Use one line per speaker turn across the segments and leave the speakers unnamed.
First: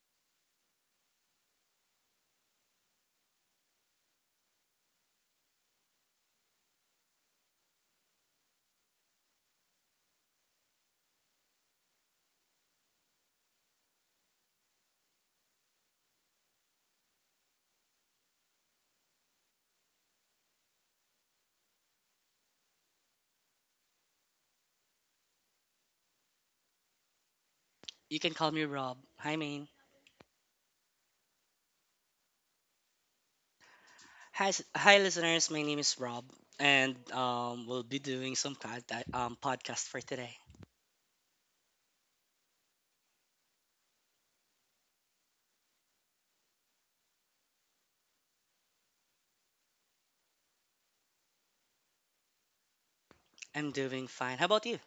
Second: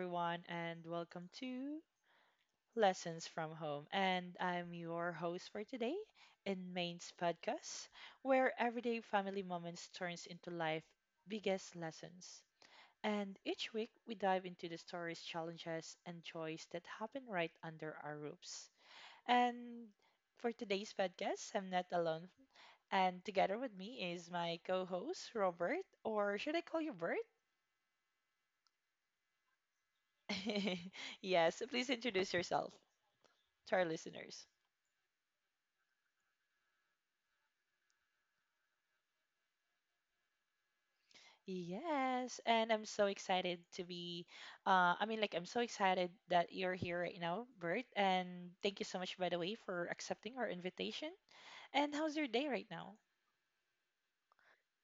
everyone, and welcome to Lessons from Home. And I'm your host for today in Main's podcast, where everyday family moments turns into life biggest lessons. And each week we dive into the stories, challenges, and joys that happen right under our roofs. And for today's podcast, I'm not alone. And together with me is my co-host Robert, or should I call you Bert?
You can call me Rob. Hi, Maine.
Yes, please introduce yourself to our listeners.
Hi, listeners. My name is Rob, and we'll be doing some kind podcast for today.
Yes, and I'm so excited to be. I mean, like, I'm so excited that you're here right now, Bert. And thank you so much, by the way, for accepting our invitation. And how's your day right now?
I'm doing fine. How about you?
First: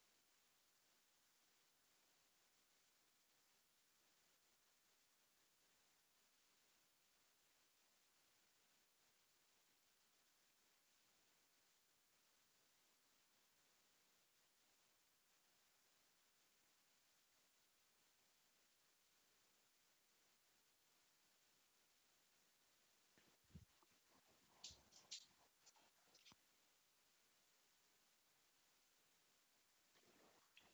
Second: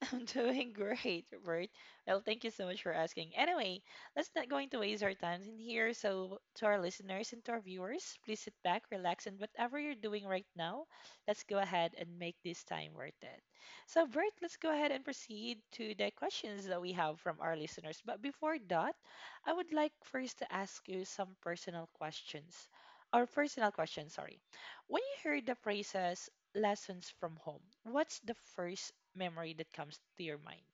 I'm doing great, Bert. Well, thank you so much for asking. Anyway, let's not going to waste our time in here. So, to our listeners and to our viewers, please sit back, relax, and whatever you're doing right now, let's go ahead and make this time worth it. So, Bert, let's go ahead and proceed to the questions that we have from our listeners. But before that, I would like first to ask you some personal questions. Or personal questions, sorry. When you heard the phrases lessons from home, what's the first memory that comes to your mind?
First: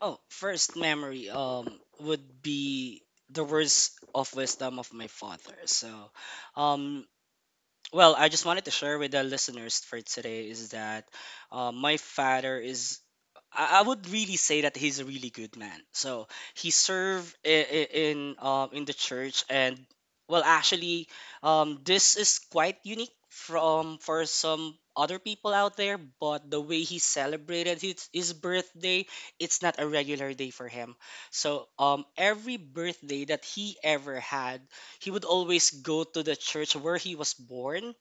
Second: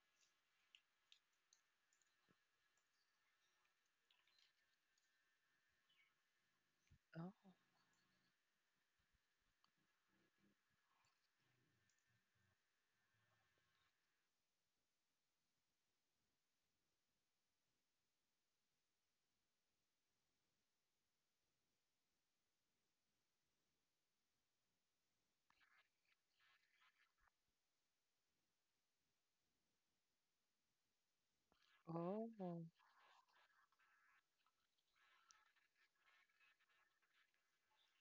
Oh, first memory would be the words of wisdom of my father. So, um, well, I just wanted to share with the listeners for today is that my father is I would really say that he's a really good man. So he served in the church, and well, actually, this is quite unique from for some other people out there. But the way he celebrated his birthday, it's not a regular day for him. So
Oh,
every
oh,
birthday that he ever had, he would always go to the church where he was born,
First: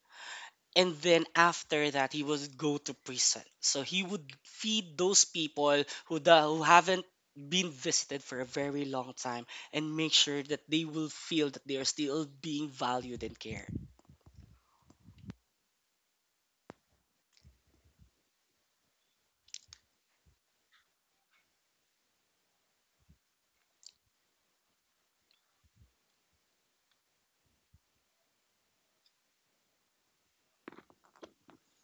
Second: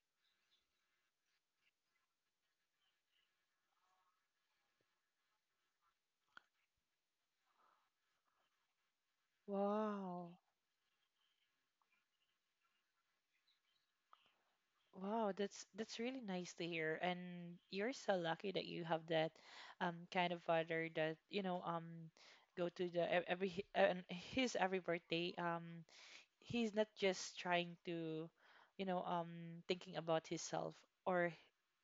and then after that, he would go to prison. So he would feed those people who haven't been visited for a very long time and make
wow.
sure that they will feel that they are still being valued and cared.
Wow, that's really nice to hear. And you're so lucky that you have that kind of father that, you know, go to the e- every hi- and his every birthday. He's not just trying to, thinking about himself or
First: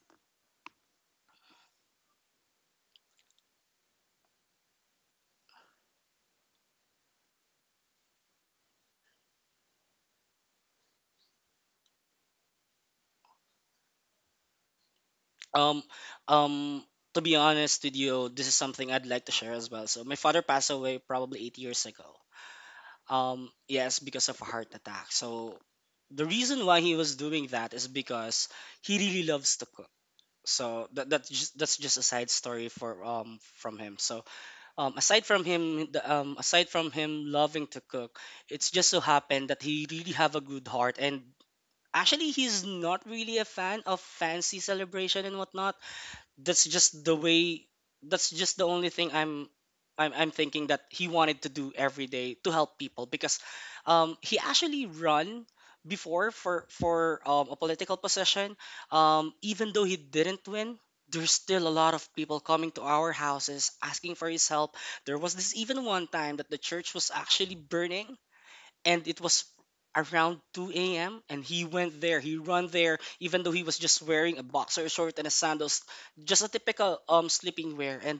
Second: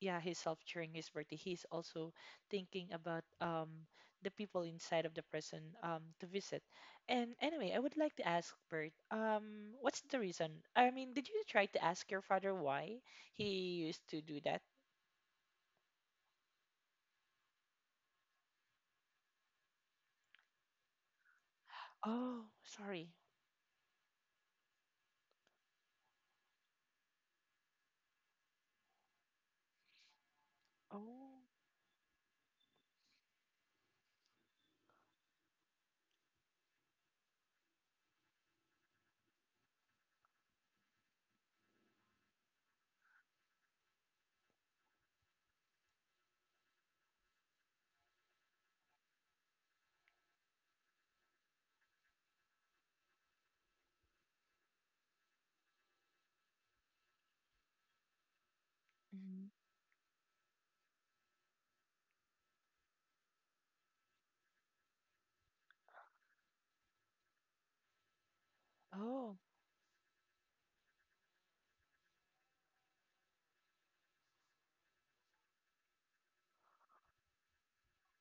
yeah, himself during his birthday. He's also thinking about the people inside of the person to visit. And anyway, I would like to ask Bert, what's the reason? I mean, did you try to ask your father why he used to do that?
Um, um, to be honest with you, this is something I'd like to share as well. So my father passed away probably 8 years ago.
Oh, sorry.
Yes, because of a heart attack. So the reason why he was doing that is because he really loves to cook, so that
Oh,
that's just a side story for from him. So aside from him loving to cook, it's just so happened that he really have a good heart, and actually he's not really a fan of fancy celebration and whatnot. that's just the way that's just the only thing I'm thinking that he wanted to do every day to help people because he actually run before for a political position,
mhm.
even though he didn't win. There's still a lot of people coming to our houses asking for his help. There was this even one time that the church was actually burning, and it
Oh,
was around 2 a.m. and he went there. He run there even though he was just wearing a boxer short and a sandals, just a typical sleeping wear. And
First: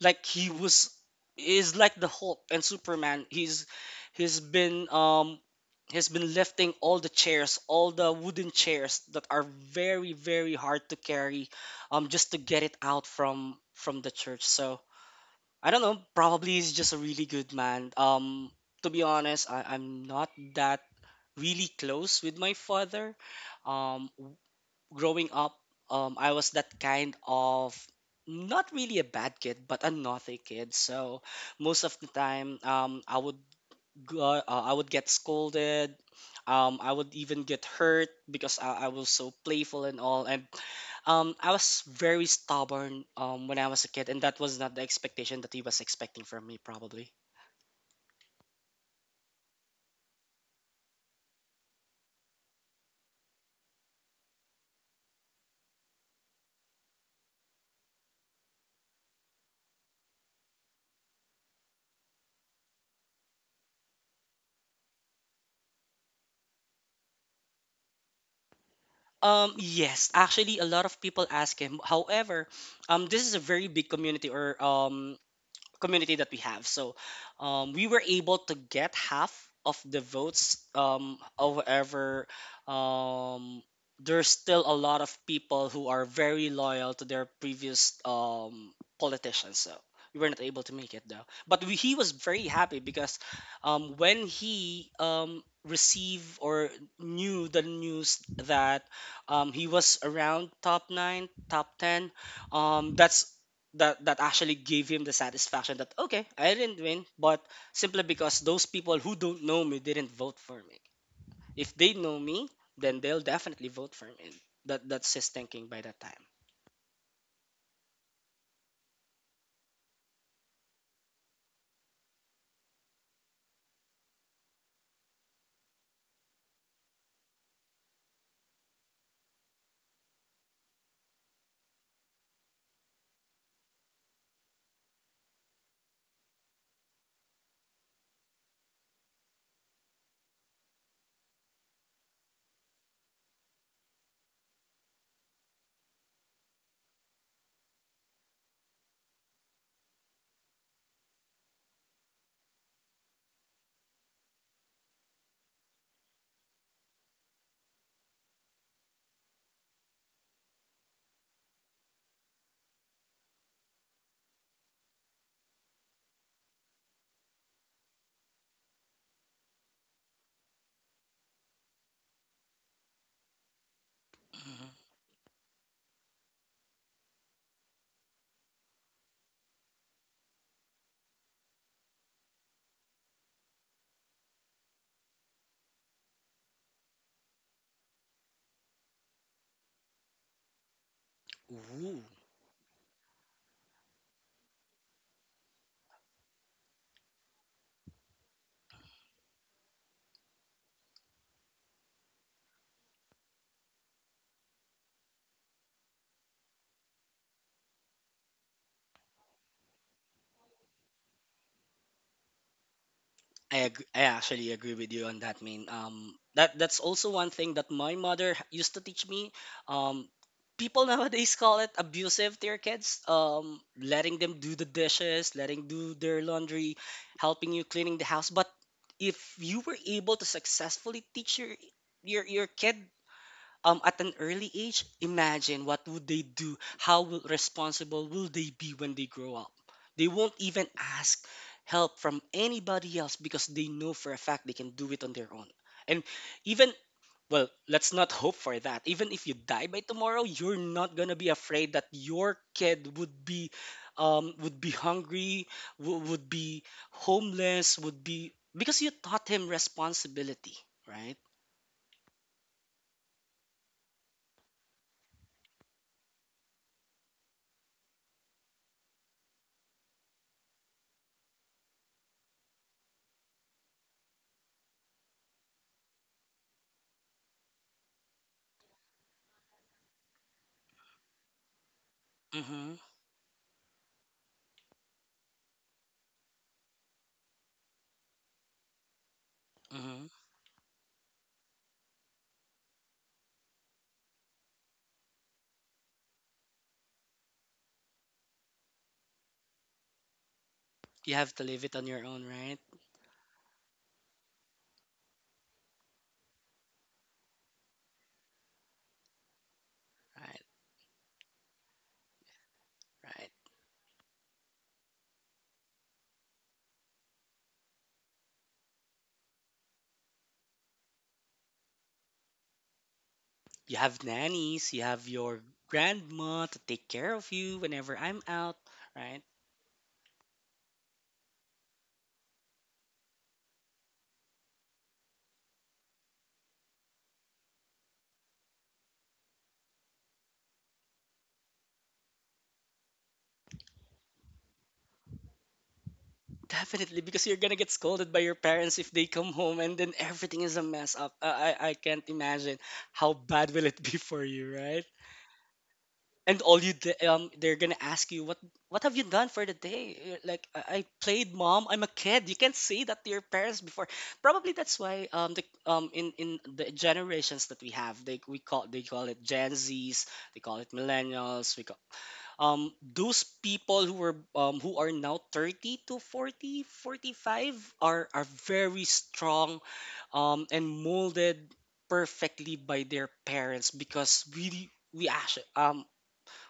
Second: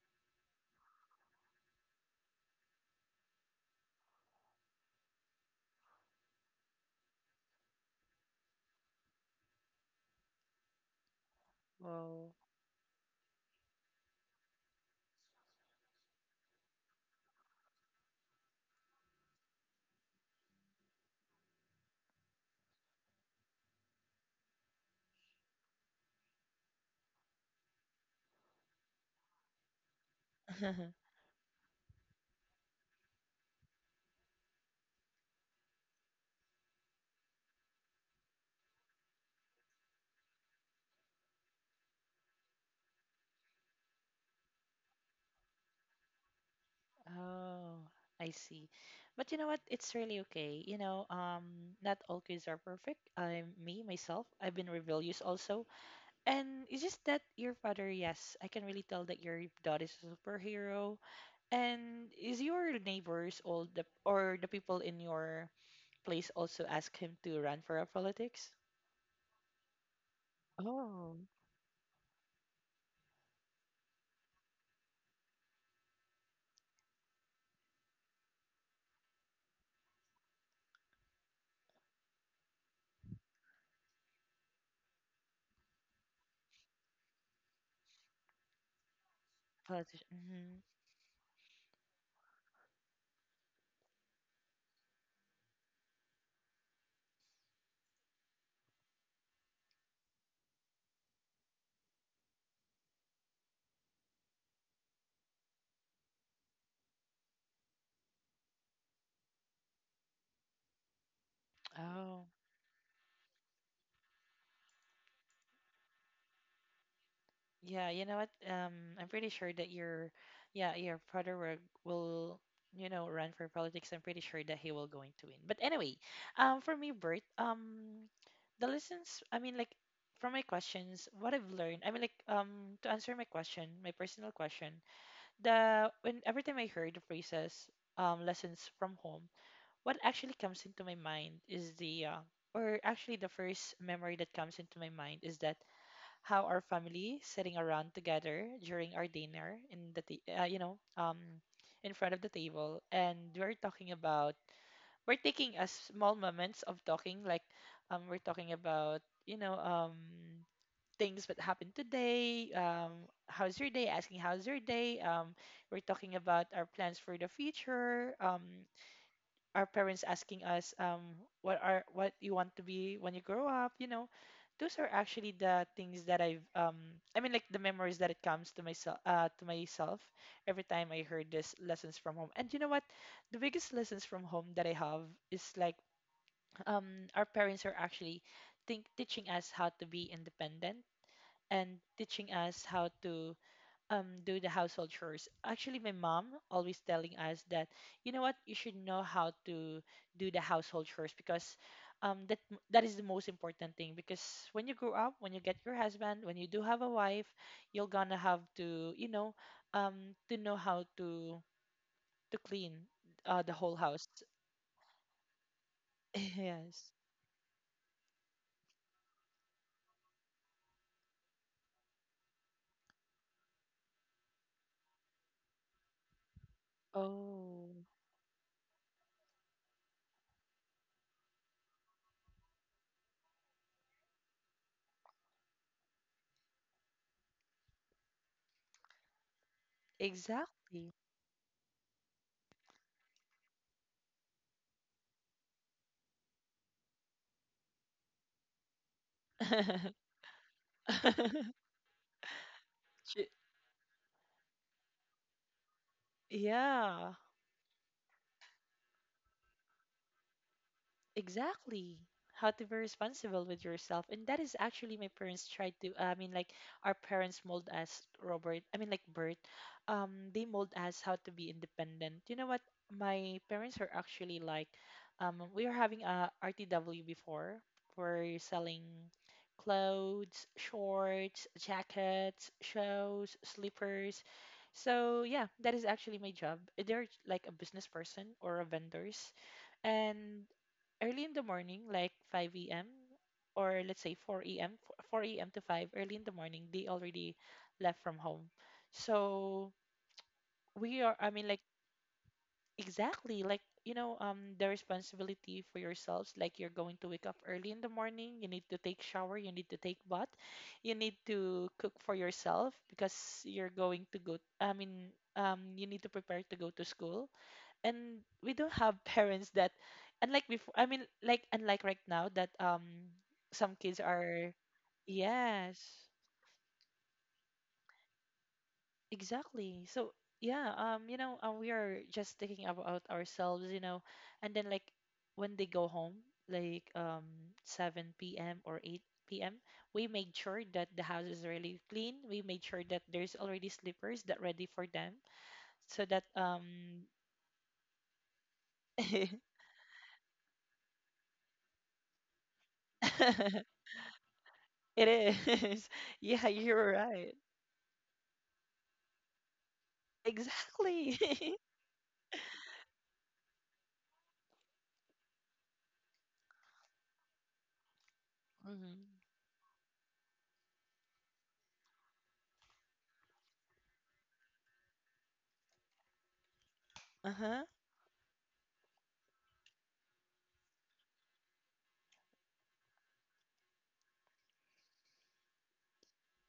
like he was is like the Hulk and Superman. He's been um he's been lifting all the chairs, all the wooden chairs that are very very hard to carry, just
wow.
to get it out from the church. So I don't know. Probably he's just a really good man. To be honest, I'm not that really close with my father. Um, w- Growing up, I was that kind of not really a bad kid, but a naughty kid. So most of the time, I would get scolded. I would even get hurt because I was so playful and all. And I was very stubborn when I was a kid, and that was not the expectation that he was expecting from me, probably.
Oh, I see. But you know what? It's really okay. You know, not all kids are perfect. I'm me, myself. I've been rebellious also. And it's just that your father, yes, I can really tell that your dad is a superhero. And is your neighbors all the or the people in your place also ask him to run for a politics?
Yes, actually, a lot of people
Oh.
ask him. However, this is a very big community or community that we have. So we were able to get half of the votes. However, um, there's still a lot of people who are very loyal to their previous politicians. So
Politician.
we were not
Hmm.
able to make it though. But he was very happy because when he received or knew the news that he was around top nine, top ten, um, that's that that actually gave him the satisfaction that okay, I didn't win, but simply because those people who don't know me didn't vote for me. If they know
Oh.
me, then they'll definitely vote for me. That's his thinking by that time.
Yeah, you know what? I'm pretty sure that your father will, run for politics. I'm pretty sure that he will going to win. But anyway, for me, Bert, the lessons. I mean, like, from my questions, what I've learned. I mean, like, to answer my question, my personal question, the when every time I heard the phrases, lessons from home, what actually comes into my mind is or actually the first memory that comes into my mind is that how our family sitting around together during our dinner in the you know, in front of the table, and we're talking about we're taking a small moments of talking, like, we're talking about, you know, things that happened today, how's your day, we're talking about our plans for the future, our parents asking us, what you want to be when you grow up, you know.
Mhm.
Those are actually the things that I mean, like, the memories that it comes to myself every time I heard this lessons from home. And you know what, the biggest lessons from home that I have is like, our parents are actually think teaching us how to be independent and
Ooh.
teaching us how to do the household chores. Actually, my mom always telling us that, you know what, you should know how to do the household chores, because um that that is the most important thing, because when you grow up, when you get your husband, when you do have a wife, you're gonna have to, you know, to know how to clean the whole
I
house.
actually agree with you on that, Main. Um, that that's
Yes.
also one thing that my mother used to teach me. Um, people nowadays call it abusive to your kids. Letting them do the dishes, letting do their laundry, helping you
Oh,
cleaning the house. But if you were able to successfully teach your kid at an early age, imagine what would they do? How responsible will they be when they grow up? They won't even
exactly.
ask help from anybody else because they know for a fact they can do it on their own. And even well, let's not hope for that. Even if you die by tomorrow, you're not gonna be afraid that your kid
Ch-
would be hungry, would be
Yeah.
homeless, would be because you taught him responsibility, right?
Exactly. How to be responsible with yourself. And that is actually my parents tried to, I mean, like, our parents mold us, Robert, I mean, like, Bert, they mold us how to be independent. You know what? My parents are actually like, we were having a RTW before. We're selling clothes, shorts, jackets,
Mm-hmm.
shoes, slippers. So yeah, that is actually my job. They're like a business person or a vendors.
Mm-hmm.
And early in the morning, like 5 a.m. or let's say 4 a.m. To 5 early in the morning, they already left from home. So
You
I
have to
mean, like,
live it on your own, right?
exactly, like, you know, the responsibility for yourselves. Like, you're going to wake up early in the morning. You need to take shower. You need to take bath.
Right,
You need to cook for yourself because
right.
you're going to go. I mean, you need to prepare to go to school, and we don't have parents that, unlike before I mean, like, unlike right now, that, some
You
kids
have
are.
nannies, you have your
Yes,
grandma to take care of you whenever I'm out, right?
exactly. So yeah, you know, we are just thinking about ourselves, and then, like, when they go home like, 7 p.m or 8 p.m, we made sure that the house is really clean, we made sure that there's already slippers that ready for them so that,
Definitely, because you're gonna get scolded by your parents if they come home and then everything is a mess up. I can't imagine how bad will it be for you, right?
it is.
and
Yeah,
all you
you're
d-
right.
They're gonna ask you what have you done for the day. You're like, I
Exactly.
played, mom, I'm a kid. You can't say that to your parents before. Probably that's why the in the generations that we have, they
Hmm.
call it gen z's, they call it millennials. We call those people who were, who are now 30 to 40 forty five,
Uh-huh.
are very strong and molded perfectly by their parents, because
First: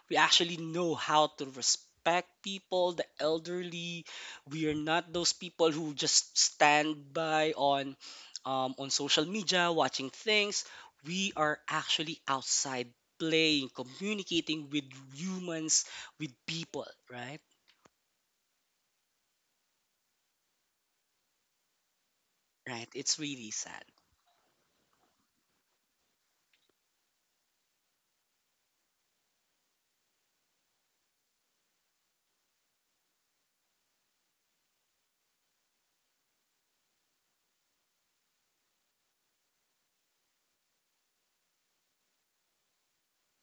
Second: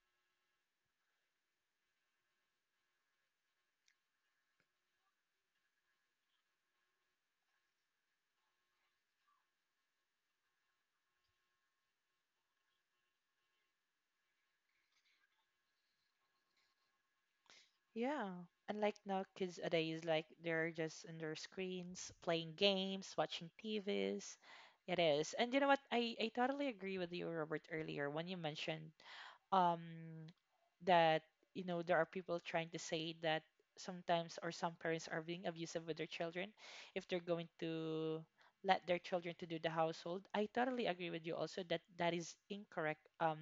we actually know how to respect people, the elderly. We are not those people who just stand by on social media watching things. We are actually outside playing, communicating with humans, with people, right?
Yeah. Unlike now, kids nowadays, like they're just on their screens, playing
Right.
games,
It's
watching
really sad.
TVs. It is. And you know what, I totally agree with you, Robert, earlier when you mentioned, um that, you know, there are people trying to say that sometimes or some parents are being abusive with their children if they're going to let their children to do the household. I totally agree with you also that is incorrect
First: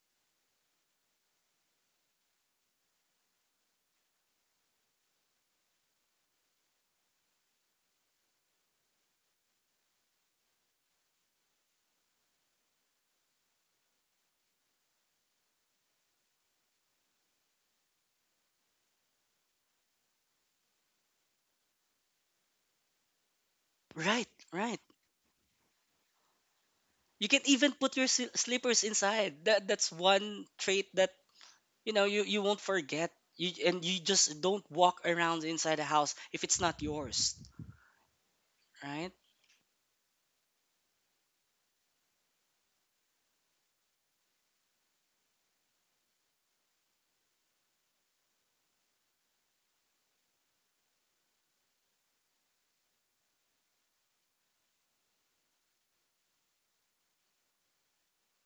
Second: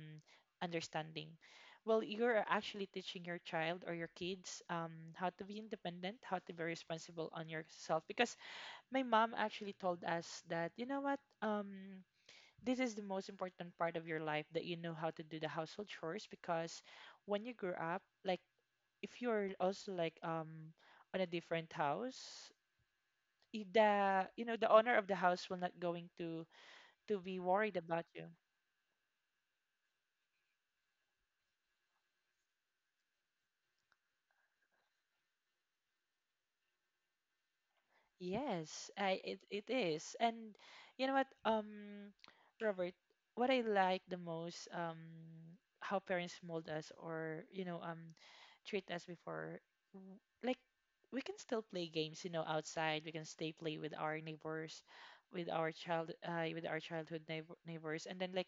understanding. Well, you're actually teaching your child or your kids, how to be independent, how to be responsible on yourself, because my mom actually told us that, you know what, this is the most important part of your life, that you know how to do the household chores, because when you grow up, like, if you're also like, on a different house, the,
Right,
you know, the
right.
owner of the house will not going to
You
be
can even
worried
put
about
your
you.
slippers inside. That's one trait that, you won't forget, you, and you just don't walk around inside the house if it's not yours,
Yes,
right?
it is. And you know what, Robert, what I like the most, how parents mold us, or, you know, treat us before, like, we can still play games, you know, outside, we can stay play with our neighbors, with our child with our childhood neighbors, and then, like,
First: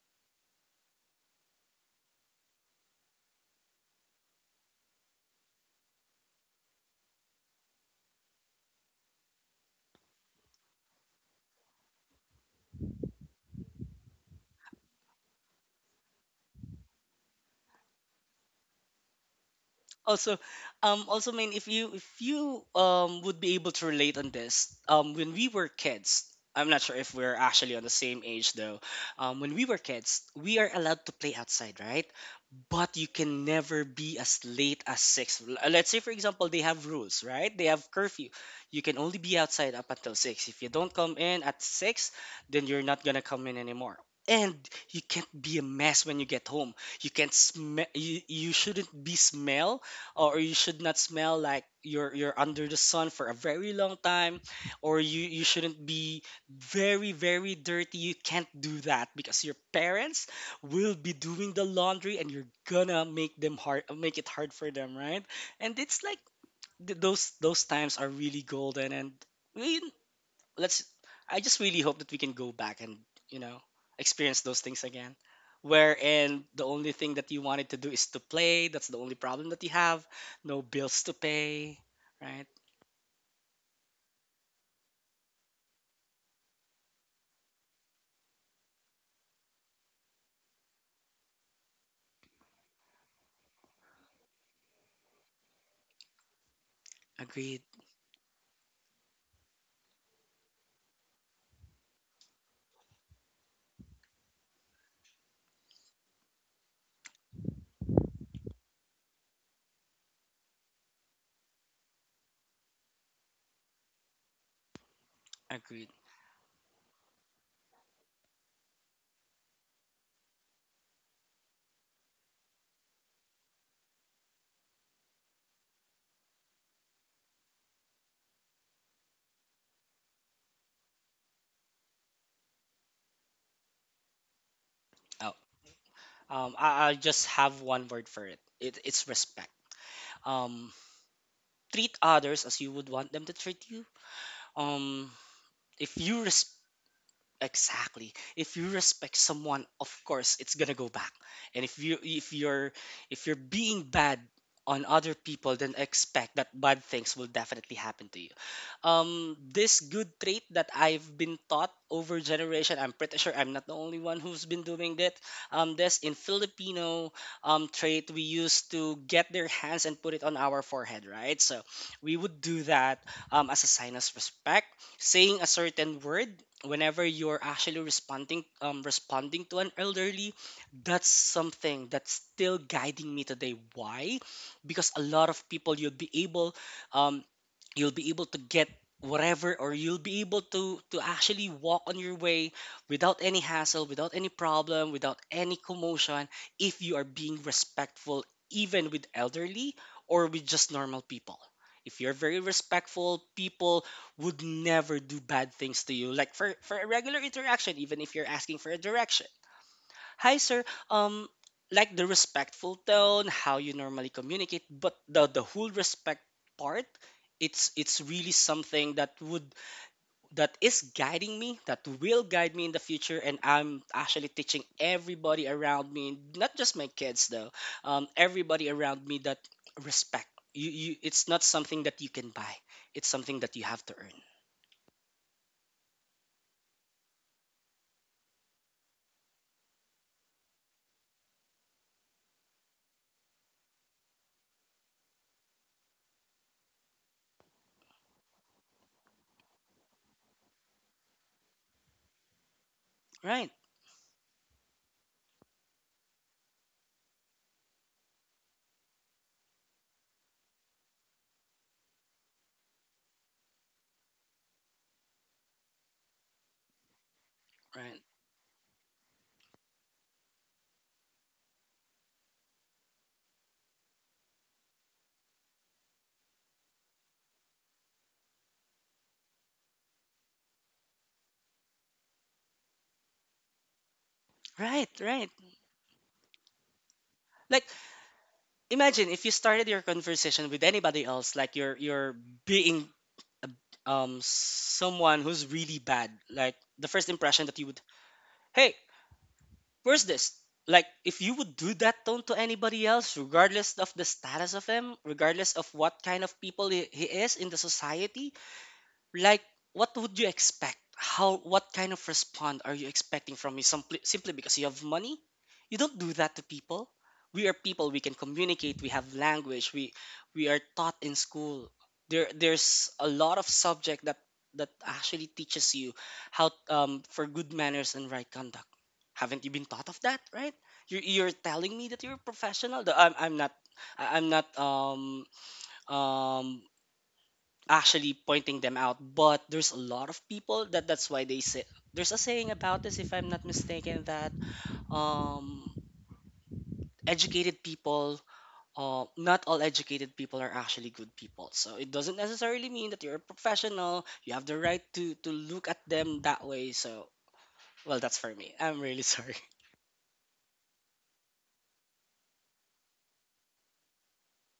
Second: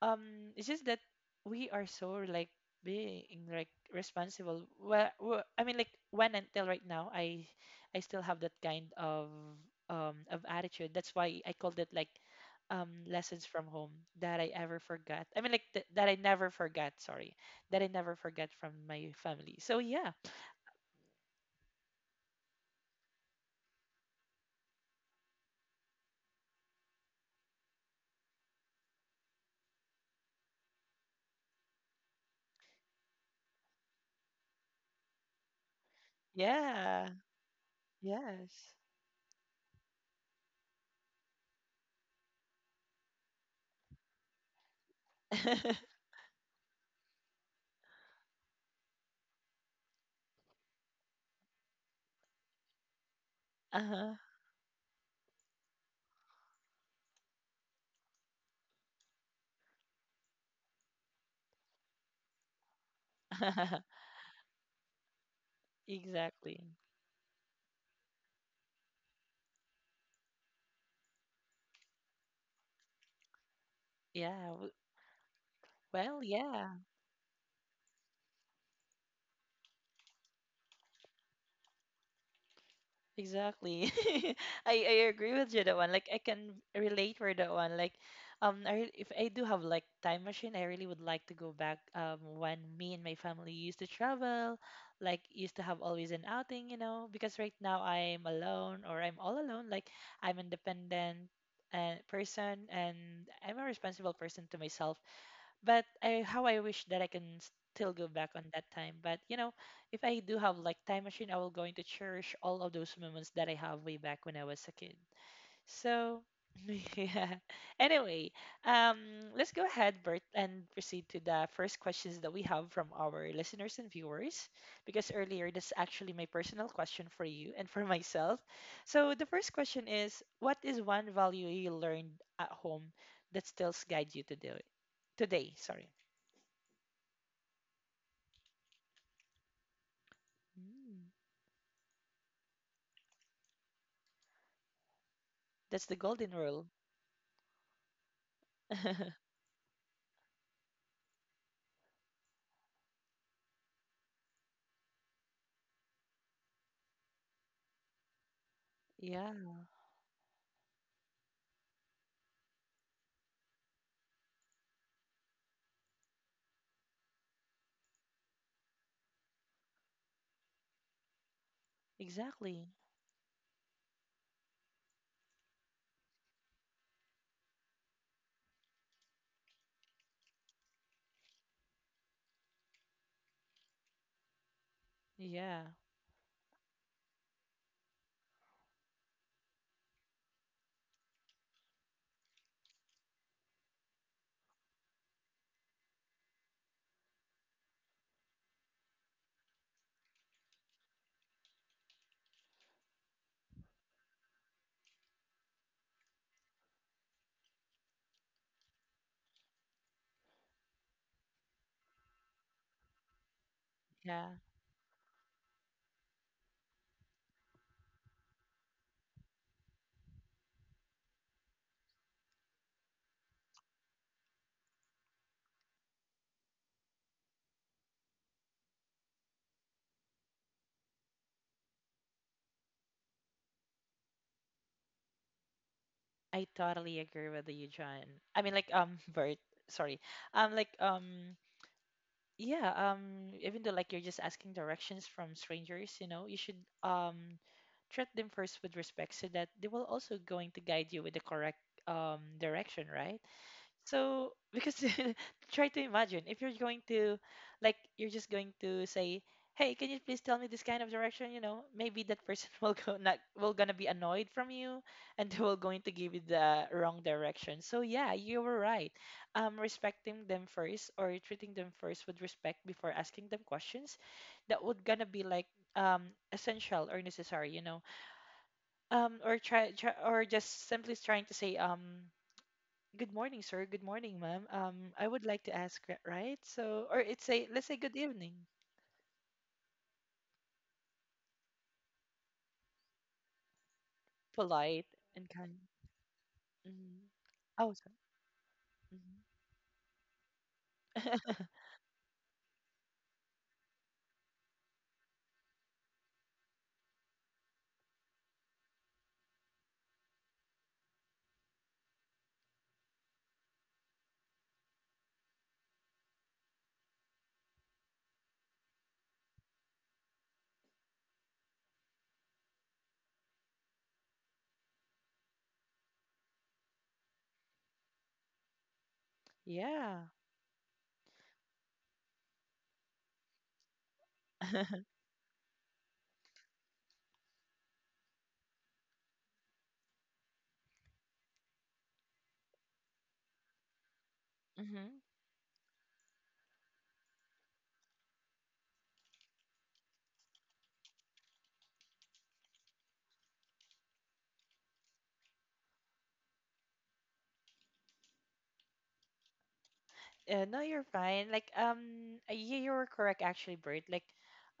it's just that we are so like being like responsible. Well, I mean, like, when until right now, I still have that kind of attitude. That's why I called it like, lessons from home that I ever forgot. I mean, like, that I never forgot, sorry, that I never forgot from my family, so yeah.
Also, also mean, if you would be able to relate on this, when we were kids. I'm not sure if we're actually on the same age though. When we were kids, we are allowed to play outside, right? But you can never be as late as six. Let's say for example they have
Yeah,
rules, right, they have curfew.
yes.
You can only be outside up until six. If you don't come in at six, then you're not gonna come in anymore. And you can't be a mess when you get home. You can't smell. You shouldn't be smell, or you should not smell like you're under the sun for a very long
Uh-huh.
time. Or you shouldn't be very very dirty. You can't do that because your parents will be doing the laundry, and you're gonna make them hard make it hard for them, right? And it's like
Exactly.
those times are really golden, and we let's I just really hope that we can go back and, you know, experience
Yeah,
those things again.
well,
Wherein the
yeah.
only thing that you wanted to do is to play. That's the only problem that you have. No bills to pay, right?
Exactly. I I agree with you that one. Like, I can relate for that one. Like, if I do have like time machine, I really would like to go back when me and my family used to travel, like used to have always an outing, you know, because right
Agreed.
now I'm alone or I'm all alone. Like, I'm independent and person, and I'm a responsible person to myself, but, how I wish that I can still go back on that time. But, you know, if I do have like time machine, I will going to cherish all of those moments that I have way back when I was a kid.
Agreed.
So, yeah. Anyway, um, let's go ahead, Bert, and proceed to the first questions that we have from our listeners and viewers. Because earlier, that's actually my personal question for you and for myself. So, the first question is, what is one value you learned at home that still guides you to do it
Oh,
today? Sorry.
I just have one word for it. It's respect. Um,
Mm,
Treat others as you would want them to treat you. Um,
that's
if
the
you
golden
res-
rule.
Exactly. If you respect someone, of course it's gonna go back. And if you're being bad on other people, then expect that bad things will definitely happen to you.
Yeah,
This good trait that I've been taught over generation, I'm pretty sure I'm not the only one who's been doing that. This in Filipino trait, we used to get their hands and put it on our forehead, right? So we would do
exactly.
that as a sign of respect, saying a certain word whenever you're actually responding to an elderly. That's something that's still guiding me today. Why? Because a lot of
Yeah,
people, um, you'll be able to get whatever, or you'll be able to actually walk on your way without any hassle, without any problem, without any commotion, if you are being respectful, even with elderly or with just normal people. If you're very respectful, people would never do bad things to you. Like for a regular interaction, even if you're asking for a direction. Hi, sir. Um, like the respectful tone, how you normally
yeah.
communicate, but the whole respect part, it's really something that would that is guiding me, that will guide me in the future, and I'm actually teaching everybody around me, not just my kids though, everybody around me that respect. It's not something that you can buy. It's something that you have to earn.
I totally agree with you, John. I mean, like, Bert, sorry. Um, like, um, yeah, um, even though like you're just asking directions from strangers, you know, you should, treat them first with respect so that they will also going to guide you with the correct direction, right?
Right.
So because try to imagine if you're going to, like, you're just going to say, "Hey, can you please tell me this kind of direction?" You know, maybe that person will go not will gonna be annoyed from you, and they will going to give you the wrong direction. So
Right.
yeah, you were right. Respecting them first or treating them first with respect before asking them questions, that would gonna be like essential or necessary. You know, or just simply trying to say. Good morning, sir. Good morning, ma'am.
Right,
I would
right.
like to ask, right? So, or it's a
Like
let's say good evening,
imagine if you started your conversation with anybody else, like you're being a-
polite
someone
and
who's
kind.
really bad. Like the
hmm
first impression that you
Oh,
would,
sorry.
"Hey,
hmm
where's this?" Like if you would do that tone to anybody else, regardless of the status of him, regardless of what kind of people he is in the society, like what would you expect? How what kind of response are you expecting from me? Simply because you have money, you don't do that to people. We are people, we can communicate, we have language, we are taught in school. There's a lot of subject that that actually teaches you how, for good manners and right conduct. Haven't you been taught of
Yeah.
that, right? You're telling me that you're a professional. Though I'm not, I'm not um actually pointing them out, but there's a lot of people that that's why they say there's a saying about this, if I'm not mistaken, that
Mm-hmm.
um educated people, not all educated people are actually good people. So it doesn't necessarily mean that you're a professional, you have the right to look at them that way. So well, that's for me, I'm really sorry.
Yeah, no, you're fine. Like, yeah, you were correct actually, Bert. Like,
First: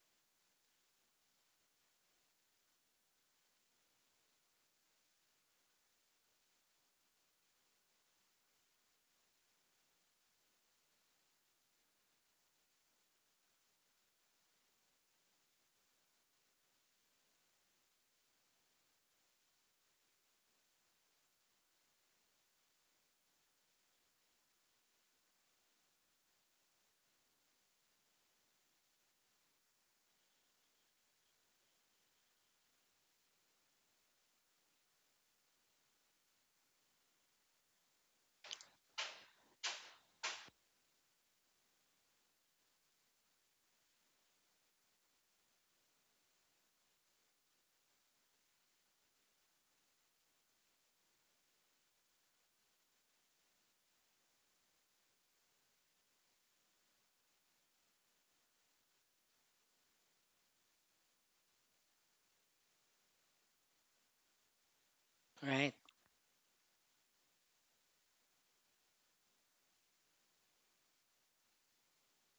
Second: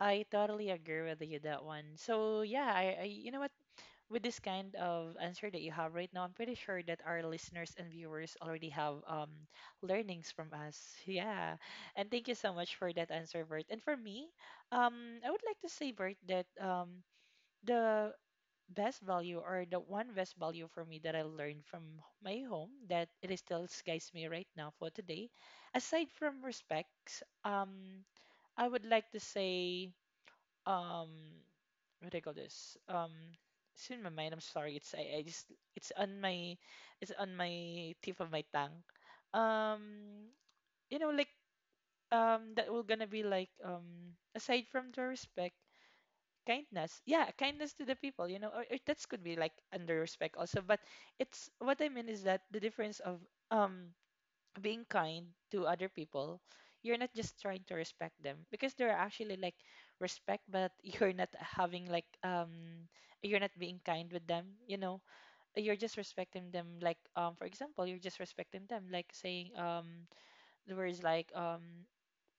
I totally agree with you that one. So yeah, I you know what? With this kind of answer that you have right now, I'm pretty sure that our listeners and viewers already have learnings from us. Yeah. And thank you so much for that answer, Bert. And for me, um, I would like to say, Bert, that the best value or the one best value for me that I learned from my home that it is still guides me right now for today, aside from respects, I would like to say um what do I call this? It's in my mind, I'm sorry, it's I just it's on my tip of my tongue. Um you know, like that will gonna be like aside from the respect, kindness, yeah, kindness to the people, you know, or that could be like under respect also, but it's what I mean is that the difference of um being kind to other people, you're not just trying to respect them because they're actually like respect, but you're not having like you're not being kind with them. You know,
Right.
you're just respecting them. Like for example, you're just respecting them, like saying the words like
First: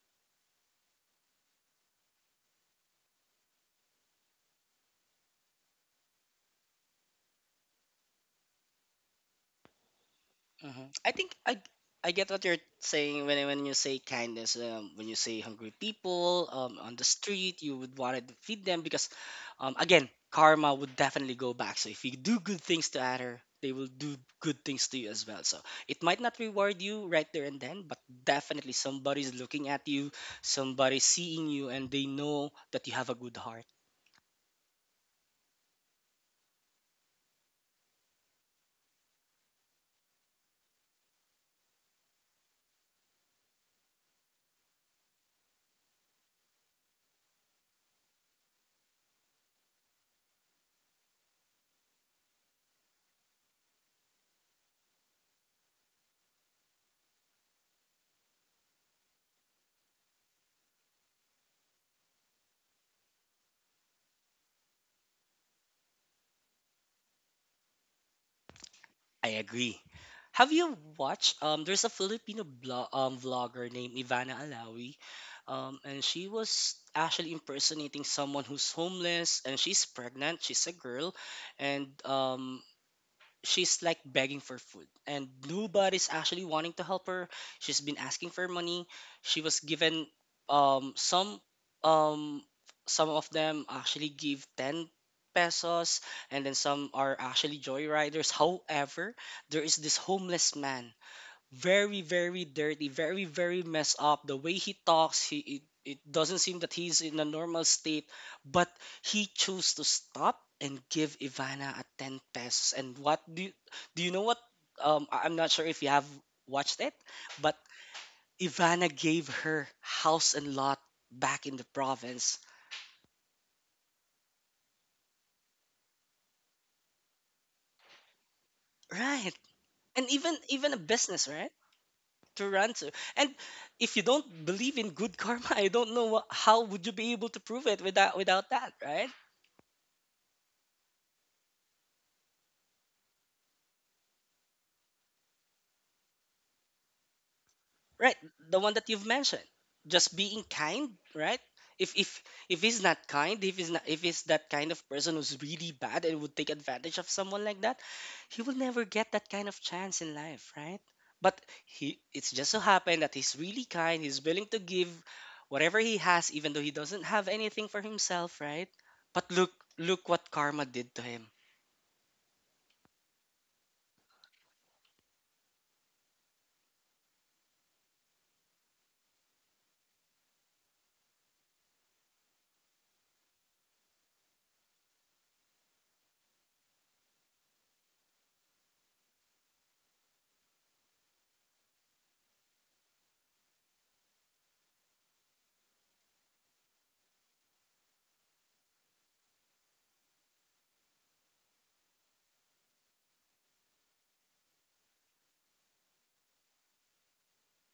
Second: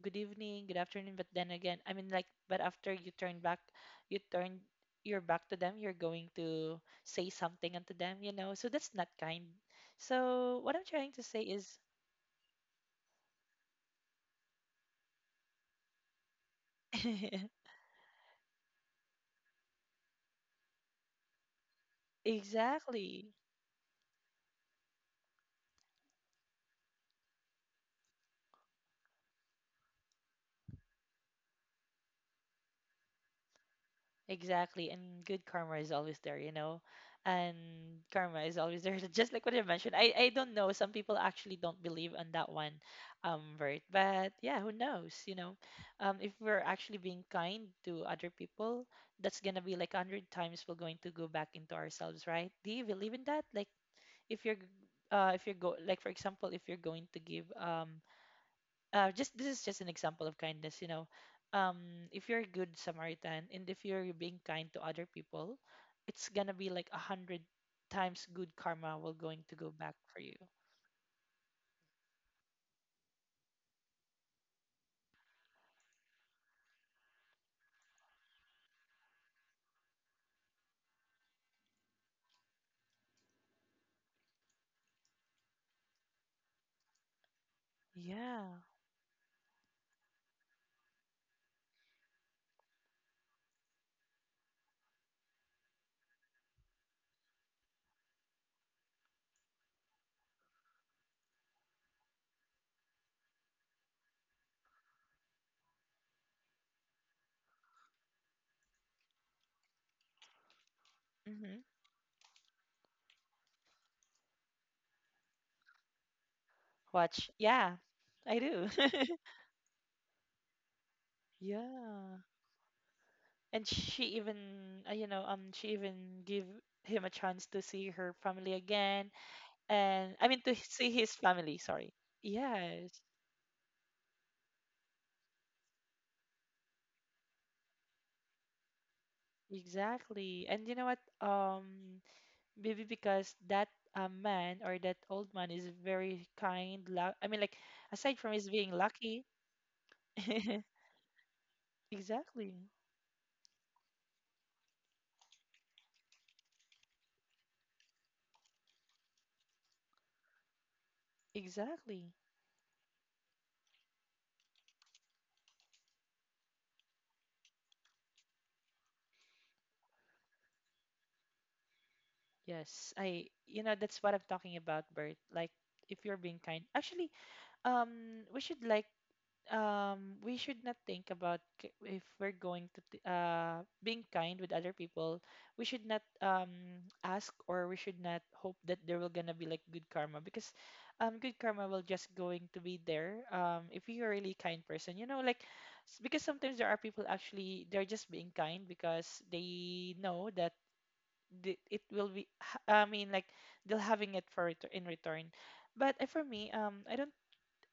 good evening, good afternoon, but then again, I mean like but after you turn back, you turn your back to them, you're going to say something unto them. You know, so that's not kind. So what
Hmm,
I'm
I
trying to
think
say
I
is.
I get what you're saying when you say kindness. When you say hungry people on the street, you would want to feed them because, again, karma would definitely go back. So if you do good things to
Exactly.
other, they will do good things to you as well. So it might not reward you right there and then, but definitely somebody's looking at you, somebody's seeing you, and they know that you have a good heart.
Exactly. And good karma is always there, you know? And karma is always there. Just like what I mentioned. I don't know. Some people actually don't believe on that one, Bert. But yeah, who knows, you know? If we're actually being kind to other people, that's gonna be like a hundred times we're going to go back into ourselves, right? Do you believe in that? Like if you're g- if you're go like for example, if you're going to give just this is just an example of kindness, you know, um, if you're a good samaritan and if you're being kind to other people, it's gonna be like a hundred times good karma will
I
going to go
agree.
back for you.
Have you watched? There's a Filipino vlogger named Ivana Alawi, and she was actually impersonating someone who's homeless, and she's pregnant. She's a girl, and she's like begging for food and nobody's actually wanting to help her. She's been asking for
Yeah.
money, she was given some, um some of them actually give 10 pesos, and then some are actually joyriders. However, there is this homeless man, very very dirty, very very messed up, the way he talks, he it doesn't seem that he's in a normal state. But he chose to stop and give
hmm
Ivana a 10 pesos. And what do do you know what? I'm not sure if you have watched it,
Watch,
but
yeah, I do.
Ivana gave her house and lot back in the
Yeah.
province,
And she even you know, she even give him a chance to see her family again.
right? And
And I
even
mean to
even a
see his
business, right?
family, sorry.
To run to.
Yes,
And if you don't believe in good karma, I don't know what, how would you be able to prove it without without that, right?
exactly. And you know what? um Maybe because that man or that old man is very kind. I mean, like,
Right,
aside from his
the
being
one that you've
lucky.
mentioned. Just being kind, right? If if
Exactly.
he's not kind, if he's not, if he's that kind of person who's really bad and would take advantage of someone like that, he will never get that kind of chance in life, right? But he
Exactly.
it's just so happened that he's really kind, he's willing to give whatever he has, even though he doesn't have anything for himself, right? But look, look what karma did to him.
Yes. I, you know, that's what I'm talking about, Bert. Like, if you're being kind. Actually, we should like we should not think about if we're going to being kind with other people, we should not ask or we should not hope that there will gonna be like good karma because good karma will just going to be there if you're a really kind person, you know, like because sometimes there are people actually they're just being kind because they know that it will be I mean like they'll having it for in return. But for me, I don't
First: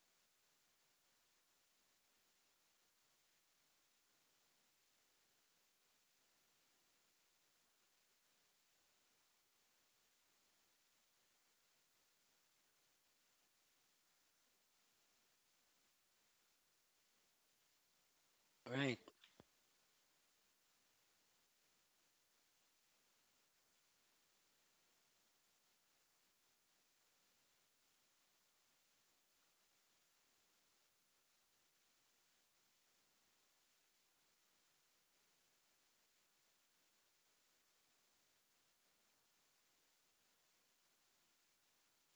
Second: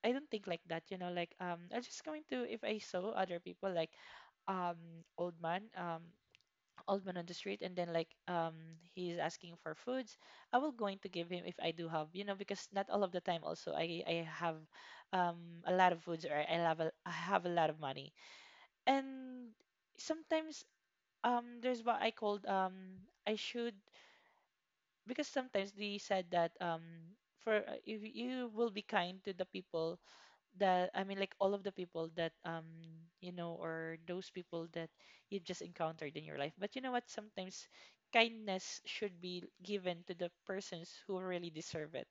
I don't think like that, you know, like I'm just going to if I saw other people like um old man, um old man on the street and then like he's asking for foods, I will going to give him if I do have, you know, because not all of the time also I have a lot of foods or I have a lot of money.
Right.
And sometimes there's what I called I should because sometimes they said that for if you will be kind to the people, that I mean, like all of the people that you know, or those people that you just encountered in your life. But you know what? Sometimes kindness should be given to the persons who really deserve it,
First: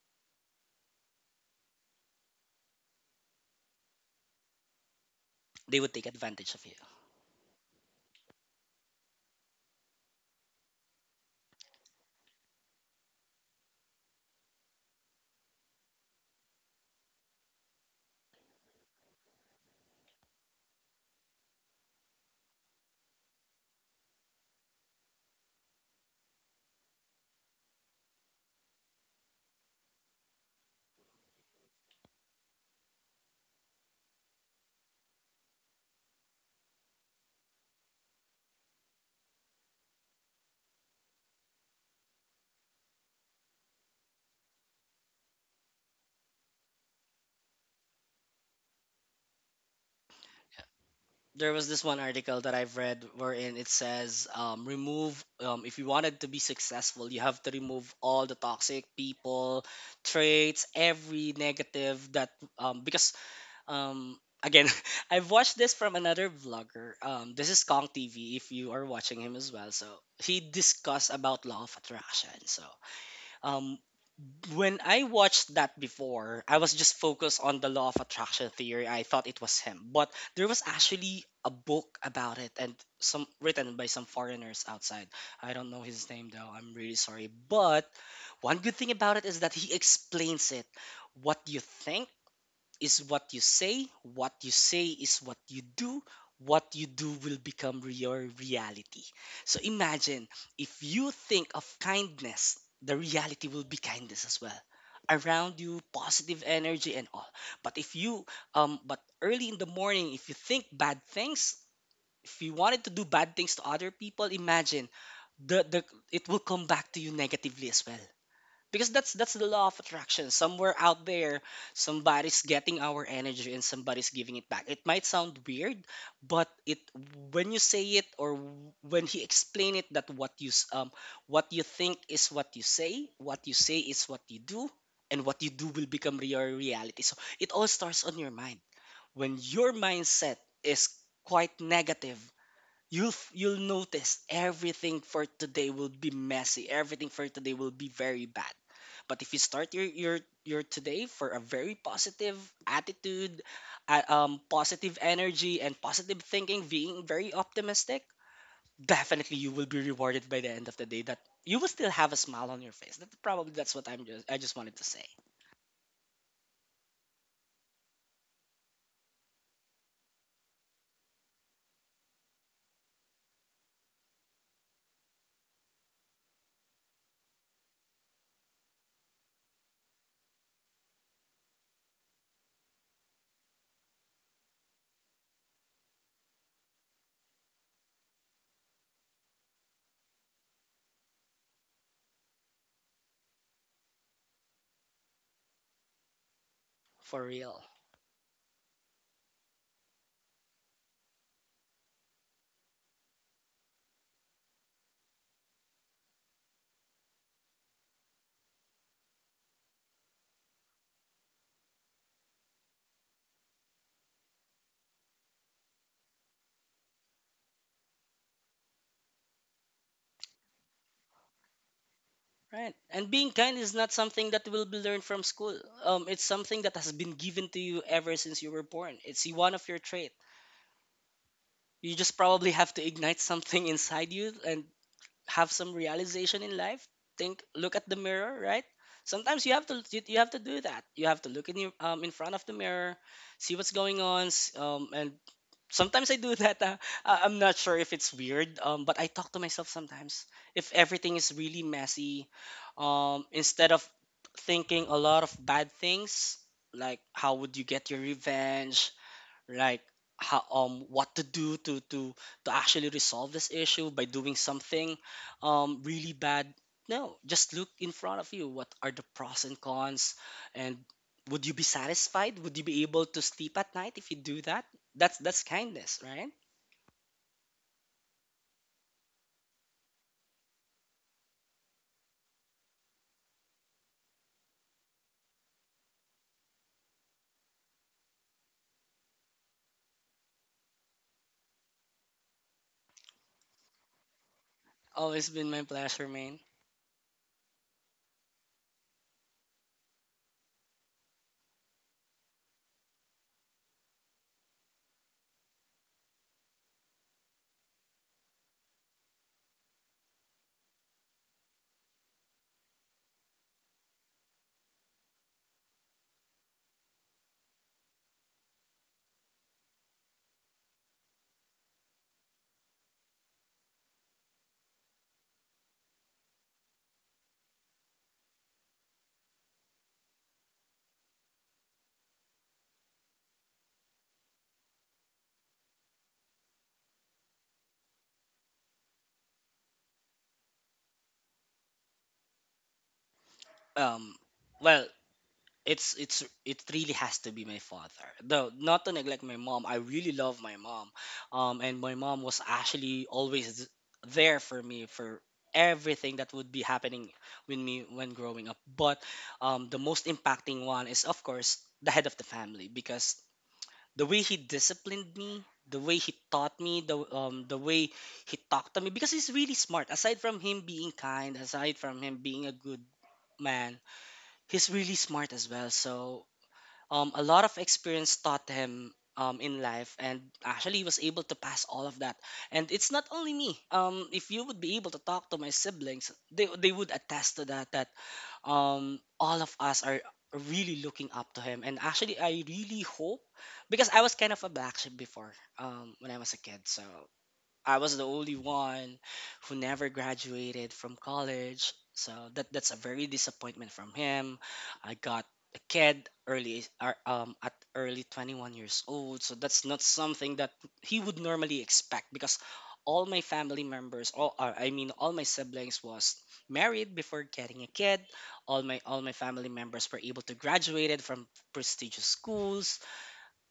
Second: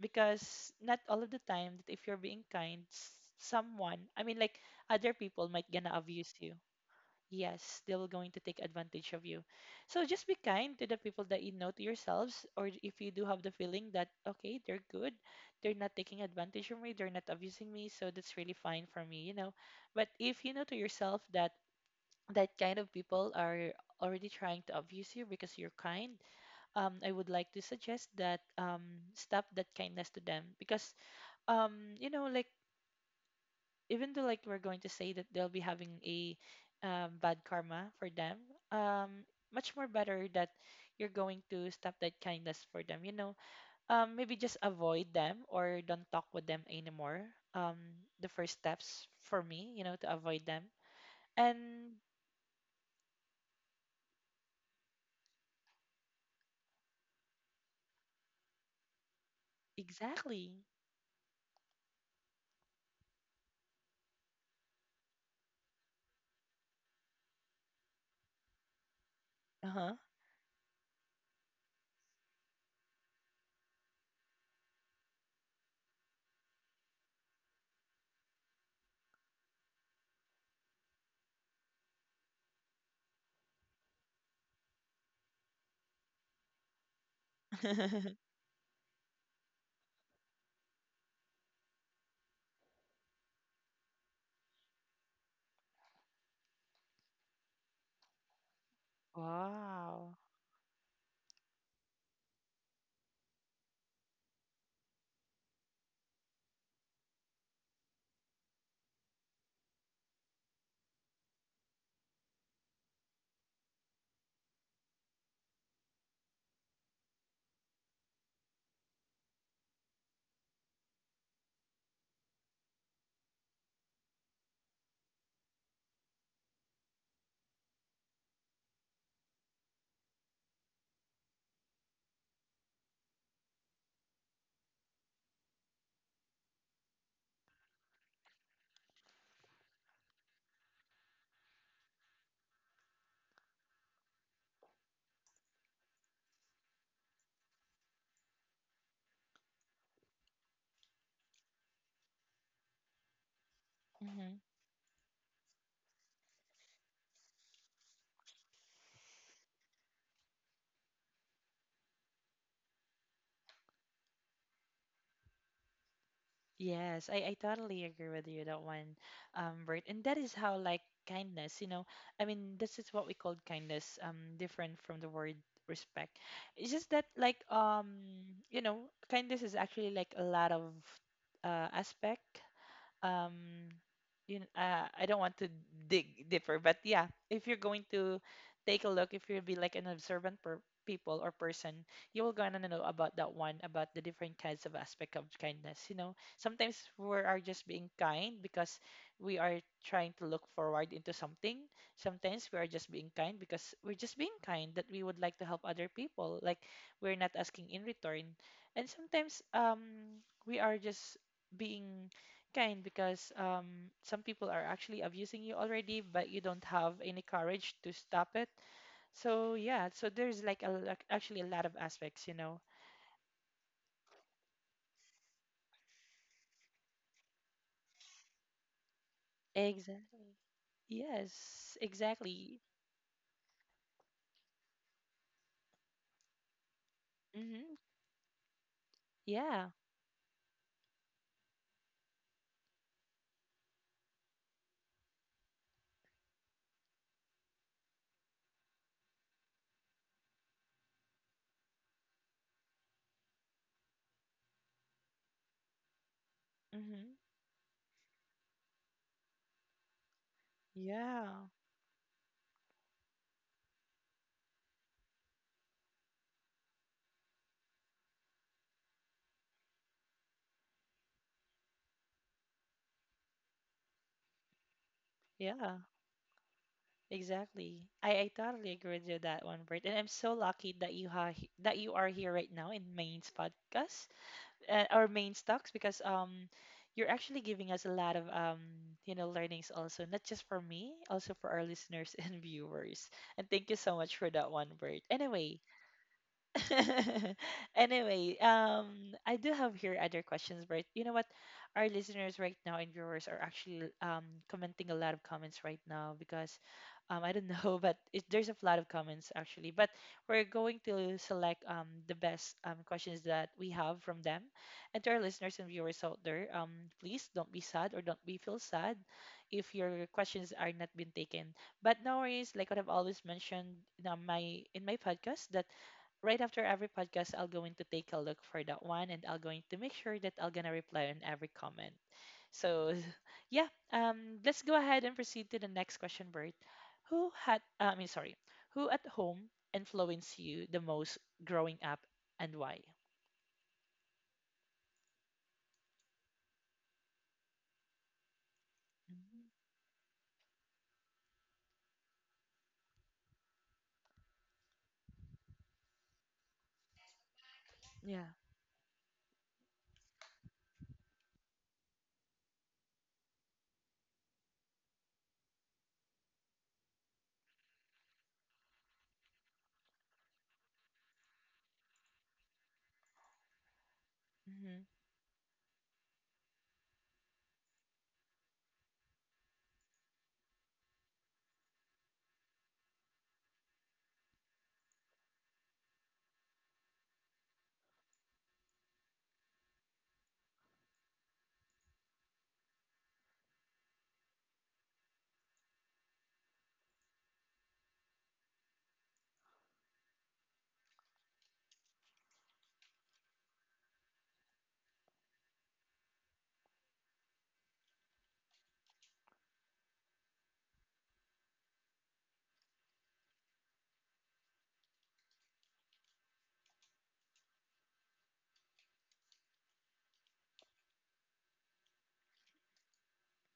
because not all of the time that if you're being kind, someone, I mean, like other people might
They
gonna
would take
abuse you.
advantage of him.
Yes, they will going to take advantage of you. So just be kind to the people that you know to yourselves, or if you do have the feeling that okay, they're good, they're not taking advantage of me, they're not abusing me, so that's really fine for me, you know. But if you know to yourself that that kind of people are already trying to abuse you because you're kind, I would like to suggest that stop that kindness to them because you know, like even though like we're going to say that they'll be having a bad karma for them, um much more better that you're going to stop that kindness for them, you know, maybe just avoid them or don't talk with them anymore. um the first steps for me, you know, to avoid them,
There was this
and
one article that I've read, wherein it says remove, if you wanted to be successful, you have to remove all the toxic people,
exactly.
traits, every negative that because again, I've watched this from another vlogger. This is Kong TV, if you are watching him as well. So
Uh-huh.
he discussed about law of attraction. So um, when I watched that before, I was just focused on the law of attraction theory. I thought it was him, but there was actually a book about it and some, written by some foreigners outside. I don't know his name though, I'm really sorry. But one good thing about it is that he explains it. What you think is what you say is what you do will become your reality. So
Wow.
imagine, if you think of kindness, the reality will be kindness as well around you, positive energy and all. But if you but early in the morning, if you think bad things, if you wanted to do bad things to other people, imagine the it will come back to you negatively as well, because that's the law of attraction. Somewhere out there somebody's getting our energy and somebody's giving it back. It might sound weird, but it, when you say it, or when he explain it, that what you what you think is what you say, what you say is what you do, and what you do will become your reality. So it all starts on your mind. When your mindset is quite negative, you'll you'll notice everything for today will be messy, everything for today will be very bad. But if you start your today for a very positive attitude, positive energy and positive thinking, being very optimistic, definitely you will be rewarded by the end of the day. That you will still have a smile on your face. That probably that's what I'm just I just wanted to say.
Yes, I totally agree with you that one, Bert. And that is how like kindness, you know, I mean, this is what we call kindness, different from the word respect. It's just that like you know, kindness is actually like a lot of aspect, um you know, I don't want to dig deeper, but yeah, if you're going to take a look, if you'll be like an observant per people or person, you will gonna know about that one, about the different kinds of aspect of kindness. You know, sometimes we
For
are
real.
just being kind because we are trying to look forward into something. Sometimes we are just being kind because we're just being kind that we would like to help other people. Like we're not asking in return, and sometimes we are just being kind because some people are actually abusing you already, but you don't have any courage to stop it. So yeah, so there's like a, like actually a lot of aspects, you know.
Right. And being kind is not something that will be learned from school. It's something that has been given to you ever since you were born. It's one of your trait.
Exactly. Yes,
You just probably
exactly.
have to ignite something inside you and have some realization in life. Think,
Mm-hmm.
look at the mirror, right? Sometimes you
Yeah.
have to, you have to do that, you have to look in your, in front of the mirror, see what's going on. Um, and sometimes I do that. I'm not sure if it's weird, but I talk to myself sometimes if everything is really messy. Um, instead of thinking a lot of bad things, like
Mm-hmm.
how would you get your revenge, like how, what to
Yeah.
do to to actually resolve this issue by doing something really bad. No, just look in front of you, what are the pros and cons? And would you be satisfied, would you be able to sleep at night if you do that? That's
Yeah.
kindness, right?
Exactly. I totally agree with you that one, Bert. And I'm so lucky that you ha that you are here right now in Main's podcast. Our main stocks because you're actually giving us a lot of you know, learnings also, not just for me, also for our listeners and viewers. And thank you so much for that one, Bert.
Always been
Anyway.
my pleasure, man.
Anyway, I do have here other questions, but you know what? Our listeners right now and viewers are actually commenting a lot of comments right now because I don't know, but it, there's a lot of comments actually. But we're going to select the best questions that we have from them. And to our listeners and viewers out there, please don't be sad or don't be feel sad if your questions are not been taken. But no worries, like what I've always mentioned in my in my podcast that right after every podcast, I'll going to take a look for that one and I'll going to make sure that I'll gonna reply on every comment. So yeah, let's go ahead and proceed to the next question, Bert. Who had I mean sorry, who at home influenced you the most growing up and why?
Um, well, it's it really has to be my father, though not to neglect my
Mhm.
mom, I really love my mom. Um, and my mom was actually always there for me for everything that would be happening with me when
Yeah.
growing up. But um, the most impacting one is of course the head of the family, because the way he disciplined me, the way he taught me, the way he talked to me, because he's really smart, aside from him being kind, aside from him being a good man, he's
hmm
really smart as well. So a lot of experience taught him in life, and actually was able to pass all of that. And it's not only me, if you would be able to talk to my siblings, they would attest to that, that all of us are really looking up to him. And actually I really hope, because I was kind of a black sheep before, when I was a kid. So I was the only one who never graduated from college. So that that's a very disappointment from him. I got a kid early, at early 21 years old. So that's not something that he would normally expect, because all my family members, all I mean all my siblings was married before getting a kid. All my family members were able to graduated from prestigious schools,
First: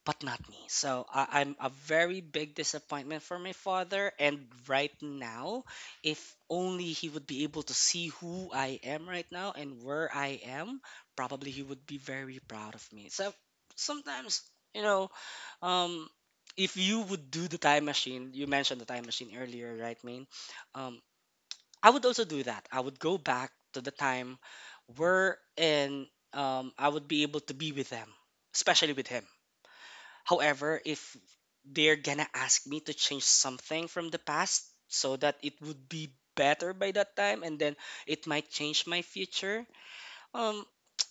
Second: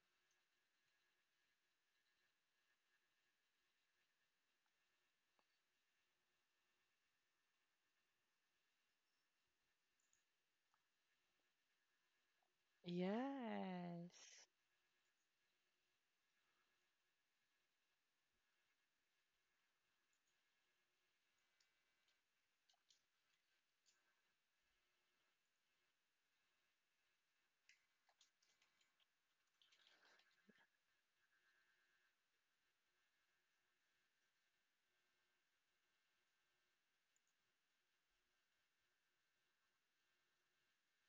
but not me. So I, I'm a very big disappointment for my father. And right now, if only he would be able to see who I am right now and where I am, probably he would be very proud of me. So
Yes.
sometimes, you know, um, if you would do the time machine, you mentioned the time machine earlier, right, Main? Um, I would also do that. I would go back to the time where and I would be able to be with them, especially with him. However, if they're gonna ask me to change something from the past so that it would be better by that time, and then it might change my future, um,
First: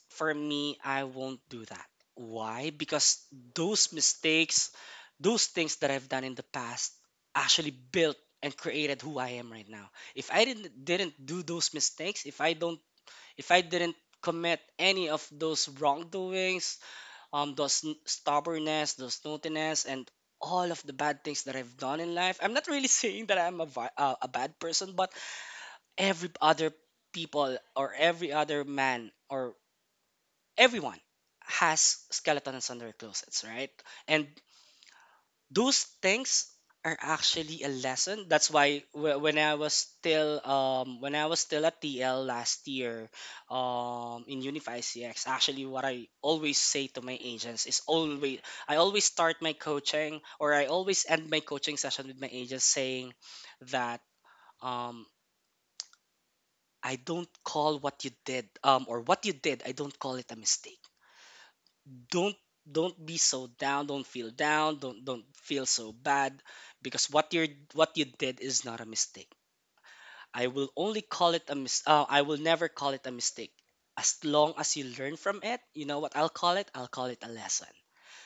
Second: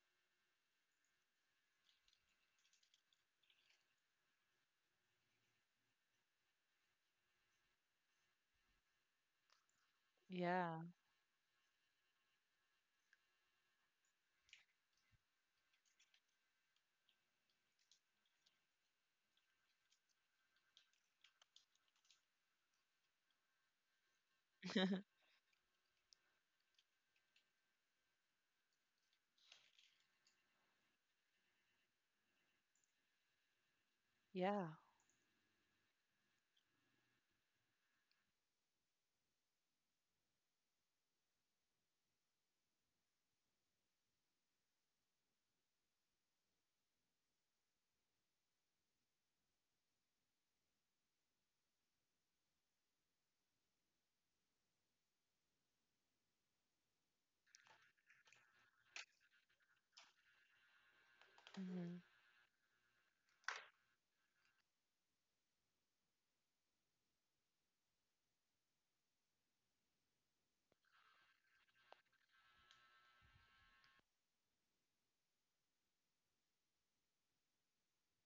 for me, I won't do that. Why? Because those mistakes, those things that I've done in the past actually built and created who I am right now. If I didn't
Yeah.
didn't do those mistakes, if I don't if I didn't commit any of those wrongdoings, the stubbornness, the snootiness, and all of the bad things that I've done in life. I'm not really saying that I'm a, a bad person, but every other people or every other man or everyone has skeletons on their closets, right? And
Yeah.
those things are actually a lesson. That's why when I was still when I was still at TL last year, in Unify CX, actually what I always say to my agents is always, I always start my coaching or I always end my coaching session with my agents saying that, um I don't call what you did, or what you did, I don't call it a mistake.
hmm
don't don't be so down, don't feel down, don't feel so bad, because what you're what you did is not a mistake. I will only call it a I will never call it a mistake. As long as you learn from it, you know what I'll call it? I'll call it a lesson.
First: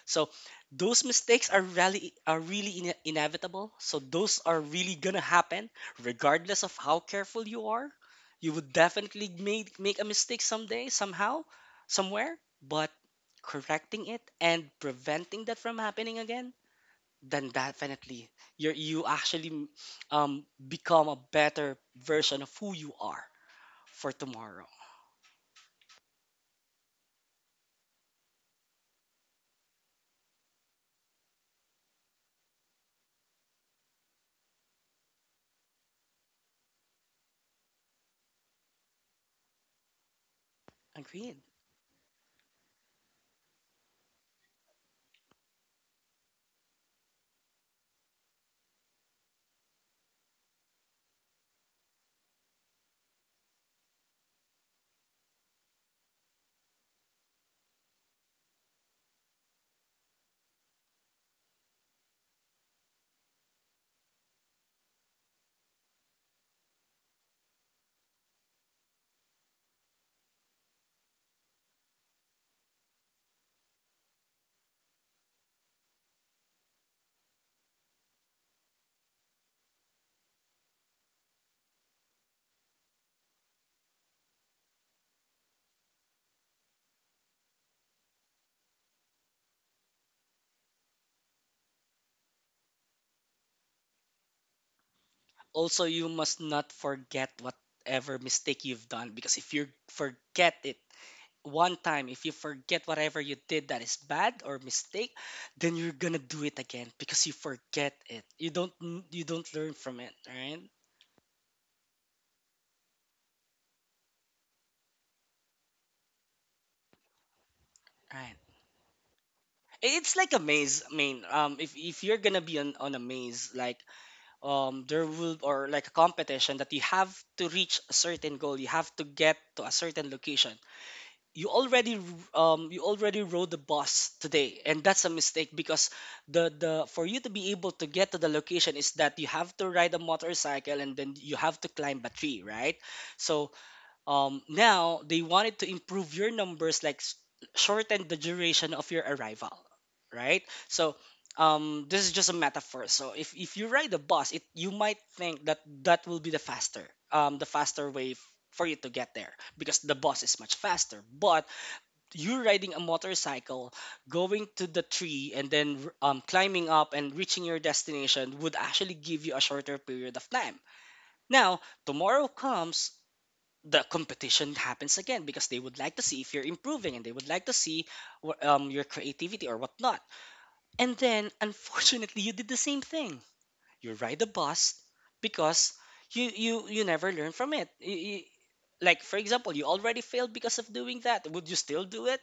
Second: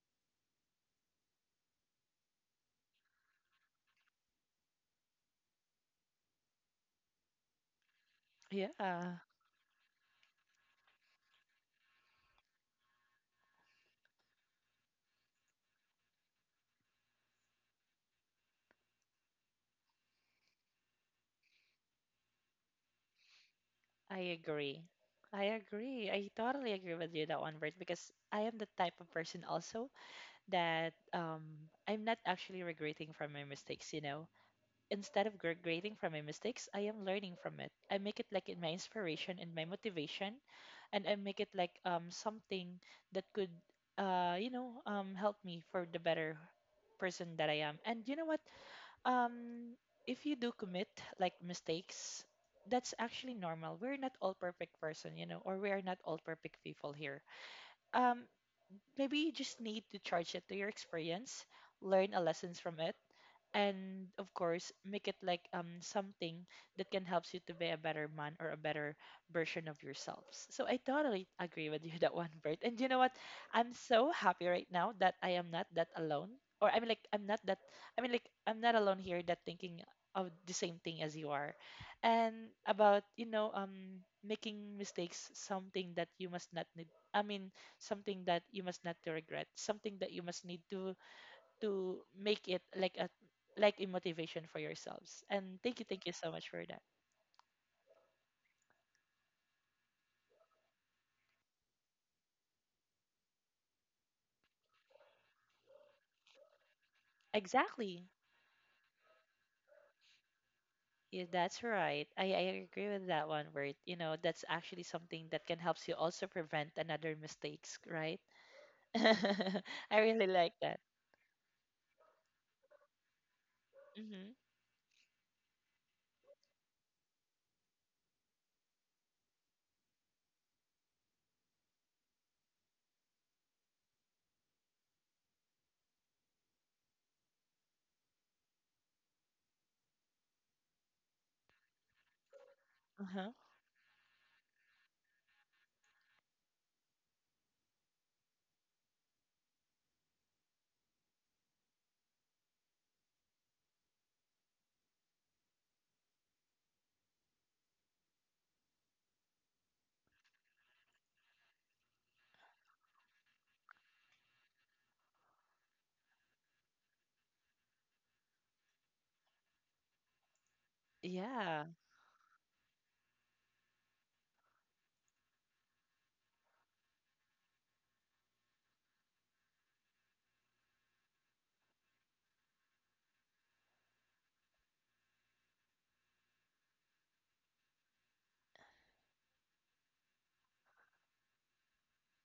So those mistakes are really, are really inevitable. So those are really gonna happen regardless of how careful you are. You would
Yeah.
definitely make a mistake someday, somehow, somewhere, but correcting it and preventing that from happening again, then definitely you actually become a better version of who you are for
I
tomorrow.
agree. I agree. I totally agree with you that one, Bert, because I am the type of person also that I'm not actually regretting from my mistakes, you know. Instead of regretting from my mistakes, I am learning from it. I make it like in my inspiration and my motivation, and I
Agreed.
make it like something that could, you know, help me for the better person that I am. And you know what? Um, if you do commit like mistakes, that's actually normal. We're not all perfect person, you know, or we are not all perfect people here. Um, Maybe you just need to charge it to your experience, learn a lessons from it, and of course make it like something that can help you to be a better man or a better version of yourselves. So I totally agree with you that one, Bert. And you know what? I'm so happy right now that I am not that alone. Or I mean like I'm not that I mean like I'm not alone here that thinking of the same thing as you are. And about making mistakes, something that you must not need, i mean something that you must not to regret, something that you must need to make it like a motivation for yourselves. And
Also,
thank
you
you so
must
much for
not
that.
forget whatever mistake you've done, because if you forget it one time, if you forget whatever you did that is bad or mistake, then you're gonna do it again because you forget
Exactly.
it. You don't learn from it, right?
Yeah, that's right. I agree with that one word. You know, that's actually something that can help you also prevent another mistakes, right?
Right.
I
It's
really
like a
like that.
maze. I mean, if you're gonna be on a maze, like,
Mm-hmm.
there will, or like a competition that you have to reach a certain goal, you have to get to a certain location. You already, you already rode the bus today, and that's a mistake, because the for you to be able to get to the location is that you have to ride a motorcycle and then you have to climb a tree, right?
Uh-huh.
So, now they wanted to improve your numbers, like shorten the duration of your arrival, right? So, this is just a metaphor. So if you ride the bus, it, you might think that that will be the faster, the faster way for you to get there, because the bus is much faster. But you riding a motorcycle, going to the tree, and then climbing up and reaching your destination would actually give you a shorter period of time. Now,
Yeah.
tomorrow comes, the competition happens again because they would like to see if you're improving, and they would like to see your creativity or whatnot. And then, unfortunately, you did the same thing. You ride the bus because you never learn from it. Like for example, you already failed because of doing that. Would you still do it?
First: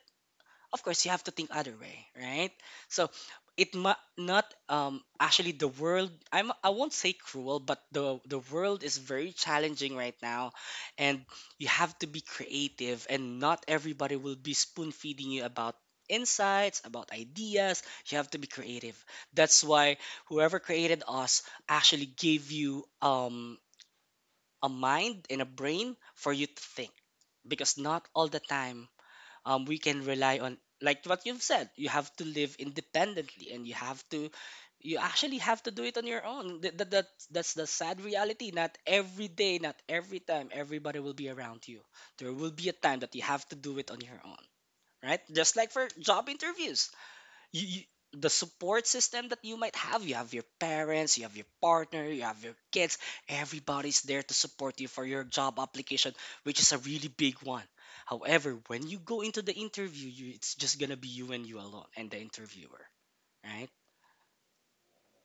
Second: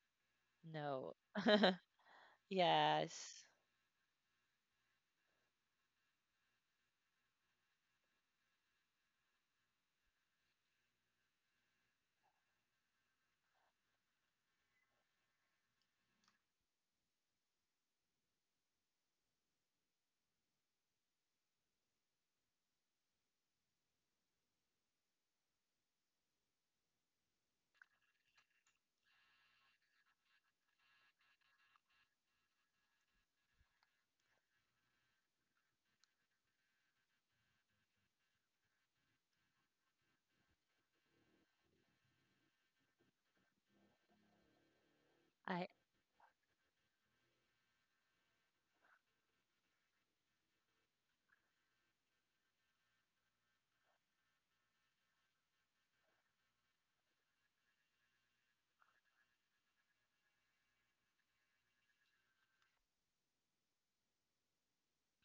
Of course, you
No.
have to think other way, right? So
Yes.
it might not, actually the world, I won't say cruel, but the world is very challenging right now, and you have to be creative, and not everybody will be spoon feeding you about insights, about ideas. You have to be creative. That's why whoever created us actually gave you a mind and a brain for you to think, because not all the time, we can rely on, like what you've said, you have to live independently, and you have to, you actually have to do it on your own. That's the sad reality. Not every day, not every time everybody will be around you. There will be a time that you have to do it on your own, right? Just
I
like for job interviews. You, the support system that you might have, you have your parents, you have your partner, you have your kids, everybody's there to support you for your job application, which is a really big one. However, when you go into the interview, you, it's just gonna be you and you alone and the interviewer, right?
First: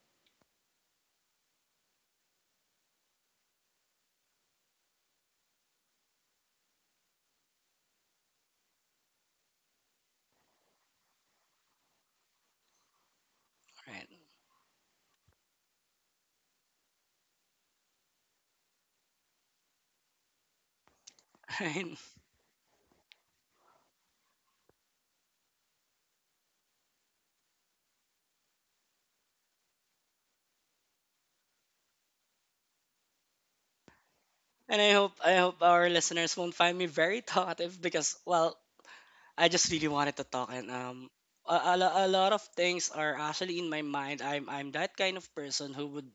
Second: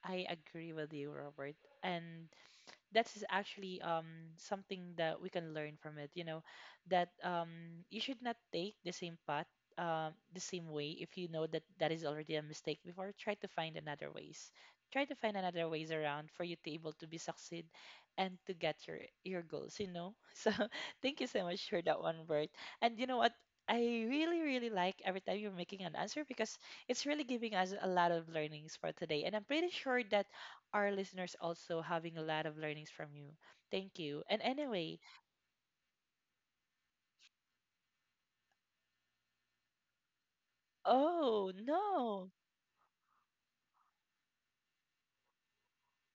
I agree with you, Robert. And that is actually something that we can learn from it, you know, that you should not take the same path, the same way. If you know that that is already a mistake before, try to find
Right.
another ways, try to find another ways around for you to able to be succeed and to get your goals, you know. So thank you so much for
Right.
that one, Bert. And you know what? I really really like every time you're making an answer, because it's really giving us a lot of learnings for today, and I'm pretty sure that our listeners also having a lot of learnings from you. Thank you. And
And I
anyway,
hope, I hope our listeners won't find me very talkative, because well, I just really wanted to talk, and
oh
a, a lot
no.
of things are actually in my mind. I'm that kind of person who would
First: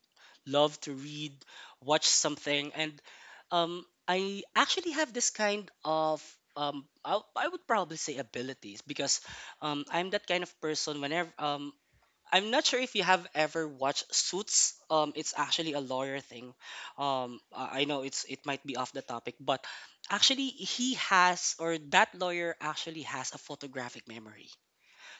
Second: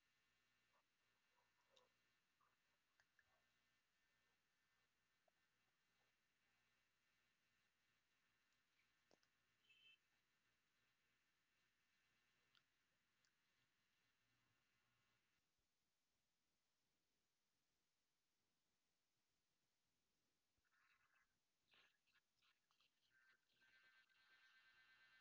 love to read, watch something, and I actually have this kind of, um, I would probably say abilities, because I'm that kind of person. Whenever I'm not sure if you have ever watched Suits. It's actually a lawyer thing. I know it's, it might be off the topic, but actually he has, or that lawyer actually has a photographic memory.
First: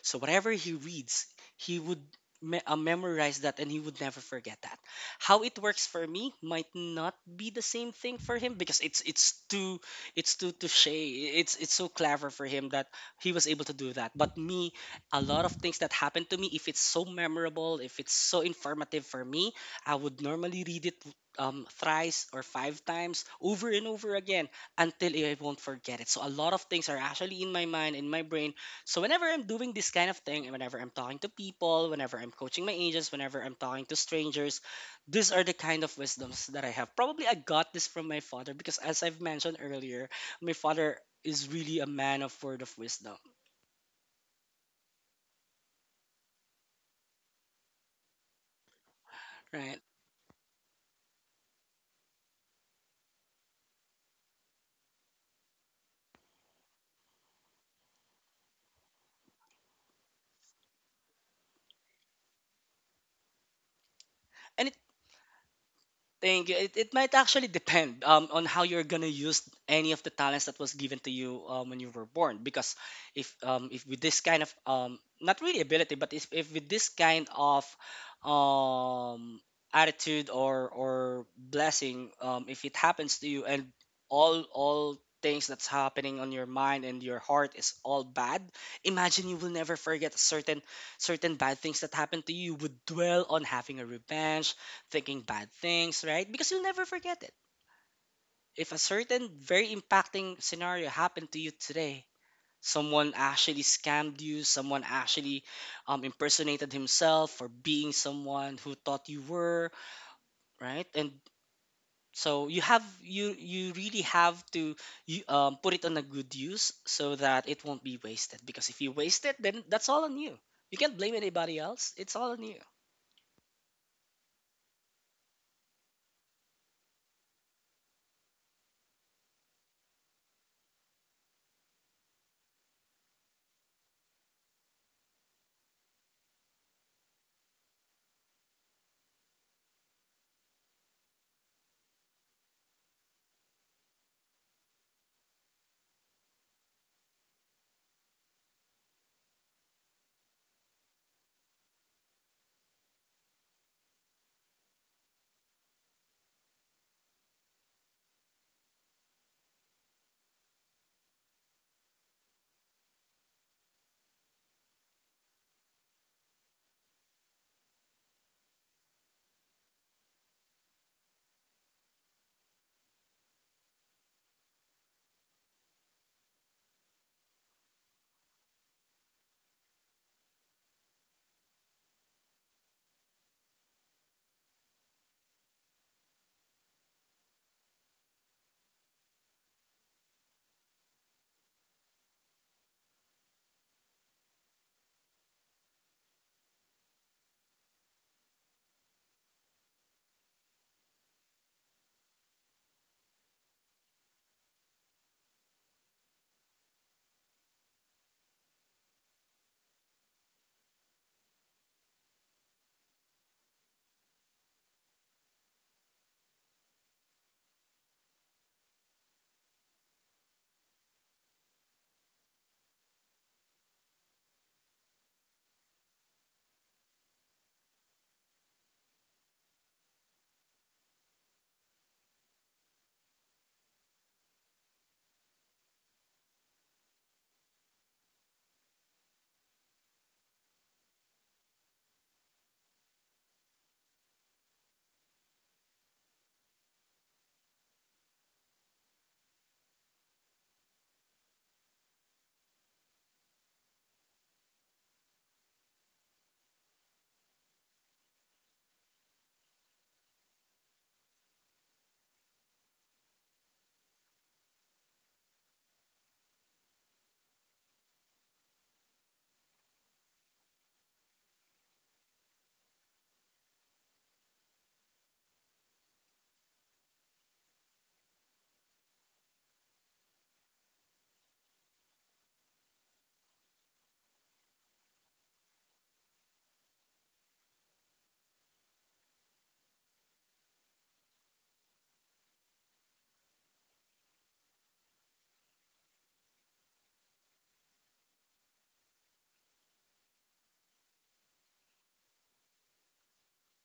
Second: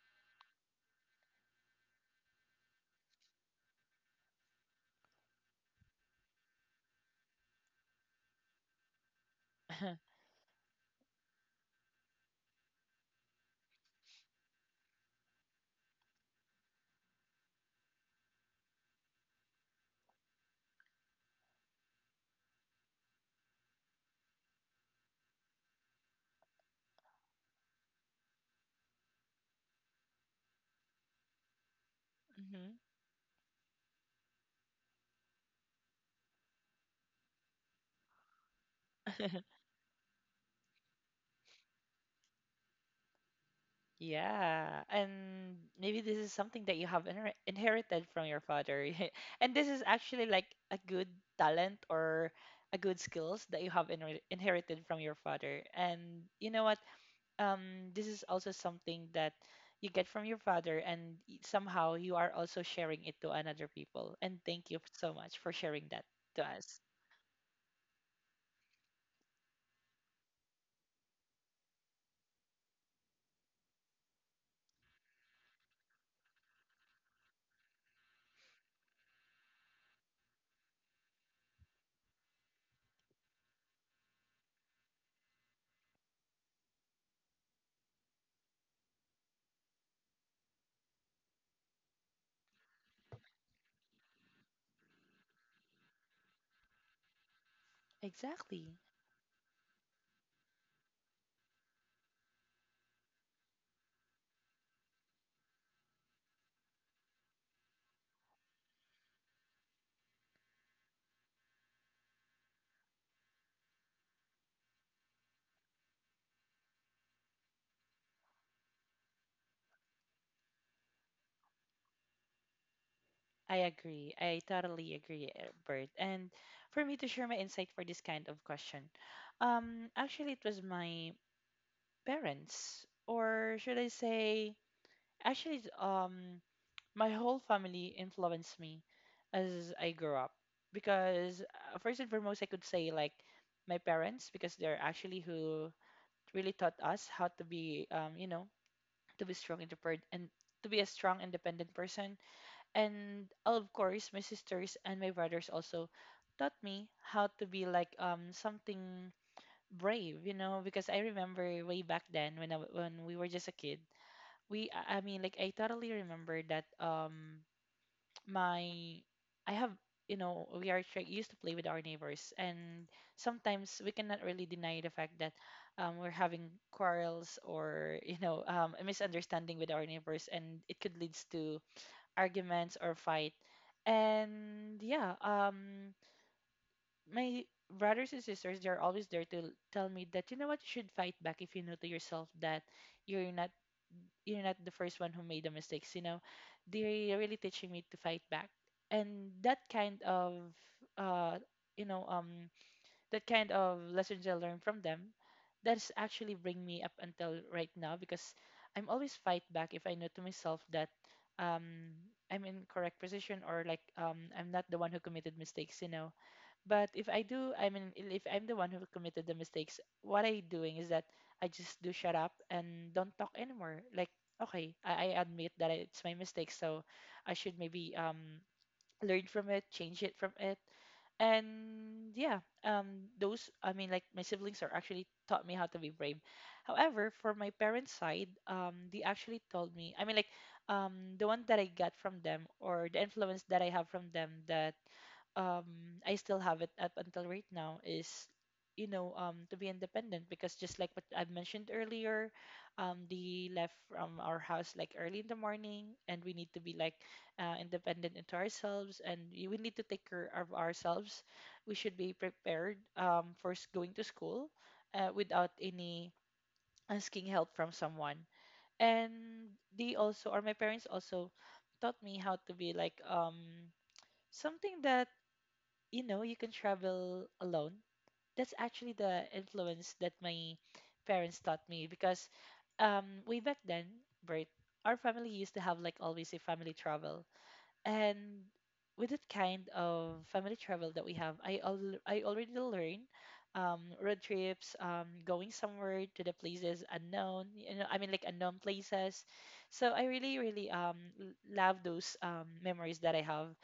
So whatever he reads, he would memorize that and he would never forget that. How it works for me might not be the same thing for him, because it's too, it's too touche. It's so clever for him that he was able to do that. But me, a lot of things that happened to me, if it's so memorable, if it's so informative for me, I would normally read it, thrice or five times over and over again until I won't forget it. So a lot of things are actually in my mind, in my brain, so whenever I'm doing this kind of thing, and whenever I'm talking to people, whenever I'm coaching my
Mhm.
agents, whenever I'm talking to strangers, these are the kind of wisdoms that I have. Probably I got this from my father, because as I've mentioned earlier, my father is really a man of word of wisdom,
Yeah, and maybe this is something that you have inherited from your father. And this
right?
is actually like a good talent or a good skills that you have inherited from your father. And you know what? This is also something that you get from your father, and somehow you are also sharing it to another people. And
And
thank
it,
you so much for sharing that to
thank you. It,
us.
it might actually depend on how you're gonna use any of the talents that was given to you when you were born. Because if with this kind of, not really ability, but if with this kind of, um, attitude or blessing, if it happens to you, and all things that's happening on your mind and your heart is all bad, imagine, you will never forget certain, certain bad things that happened to you. You would dwell on having a revenge, thinking bad things, right? Because you'll never forget it. If
Exactly.
a certain very impacting scenario happened to you today, someone actually scammed you, someone actually impersonated himself for being someone who thought you were, right? And so you have, you really have to, you put it on a good use so that it won't be wasted. Because if you waste it, then that's all on you. You can't blame anybody else. It's all on you.
I agree. I totally agree, Bert. And for me to share my insight for this kind of question, actually, it was my parents, or should I say, actually, my whole family influenced me as I grew up, because first and foremost, I could say like my parents, because they're actually who really taught us how to be you know, to be strong independent and to be a strong independent person. And of course my sisters and my brothers also taught me how to be like something brave, you know. Because I remember way back then when when we were just a kid, we I mean like I totally remember that my I have you know, we are used to play with our neighbors, and sometimes we cannot really deny the fact that, we're having quarrels or you know, a misunderstanding with our neighbors, and it could lead to arguments or fight. And yeah, my brothers and sisters, they're always there to tell me that, you know what, you should fight back if you know to yourself that you're not you're not the first one who made the mistakes, you know. They're really teaching me to fight back. And that kind of, uh you know, that kind of lessons I learned from them, that's actually bring me up until right now, because I'm always fight back if I know to myself that um I'm in correct position, or like I'm not the one who committed mistakes, you know. But if I do, I mean, if I'm the one who committed the mistakes, what I doing is that I just do shut up and don't talk anymore. Like, okay, I admit that it's my mistake, so I should maybe learn from it, change it from it. And yeah, those, I mean, like my siblings are actually taught me how to be brave. However, for my parents' side, they actually told me, I mean, like, um, the one that I got from them, or the influence that I have from them, that um, I still have it up until right now is, you know, to be independent. Because just like what I've mentioned earlier, they left from our house like early in the morning, and we need to be like independent into ourselves, and we need to take care of ourselves. We should be prepared, for going to school, without any asking help from someone. And they also, or my parents also taught me how to be like, something that, you know, you can travel alone. That's actually the influence that my parents taught me, because way back then, Bert, our family used to have like always a family travel. And with that kind of family travel that we have, I already learned, road trips, going somewhere to the places unknown, you know, I mean like unknown places. So I really really, love those memories that I have,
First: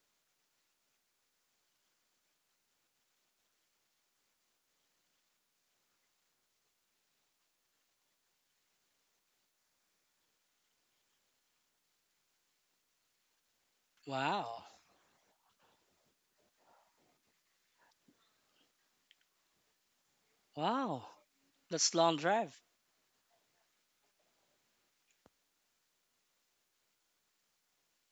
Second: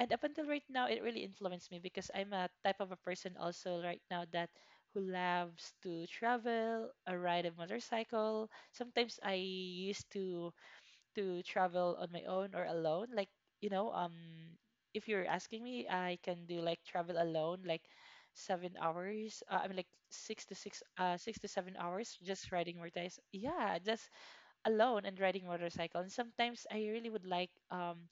and up until right now, it really influenced me, because I'm a type of a person also right now that who loves to travel, ride a motorcycle. Sometimes I used to travel on my own or alone. Like, you know,
Wow,
if you're asking me, I can do like travel alone, like 7 hours. I mean, like
wow,
six to seven
that's long
hours just
drive,
riding motorcycles. Yeah, just alone and riding motorcycle. And sometimes I really would like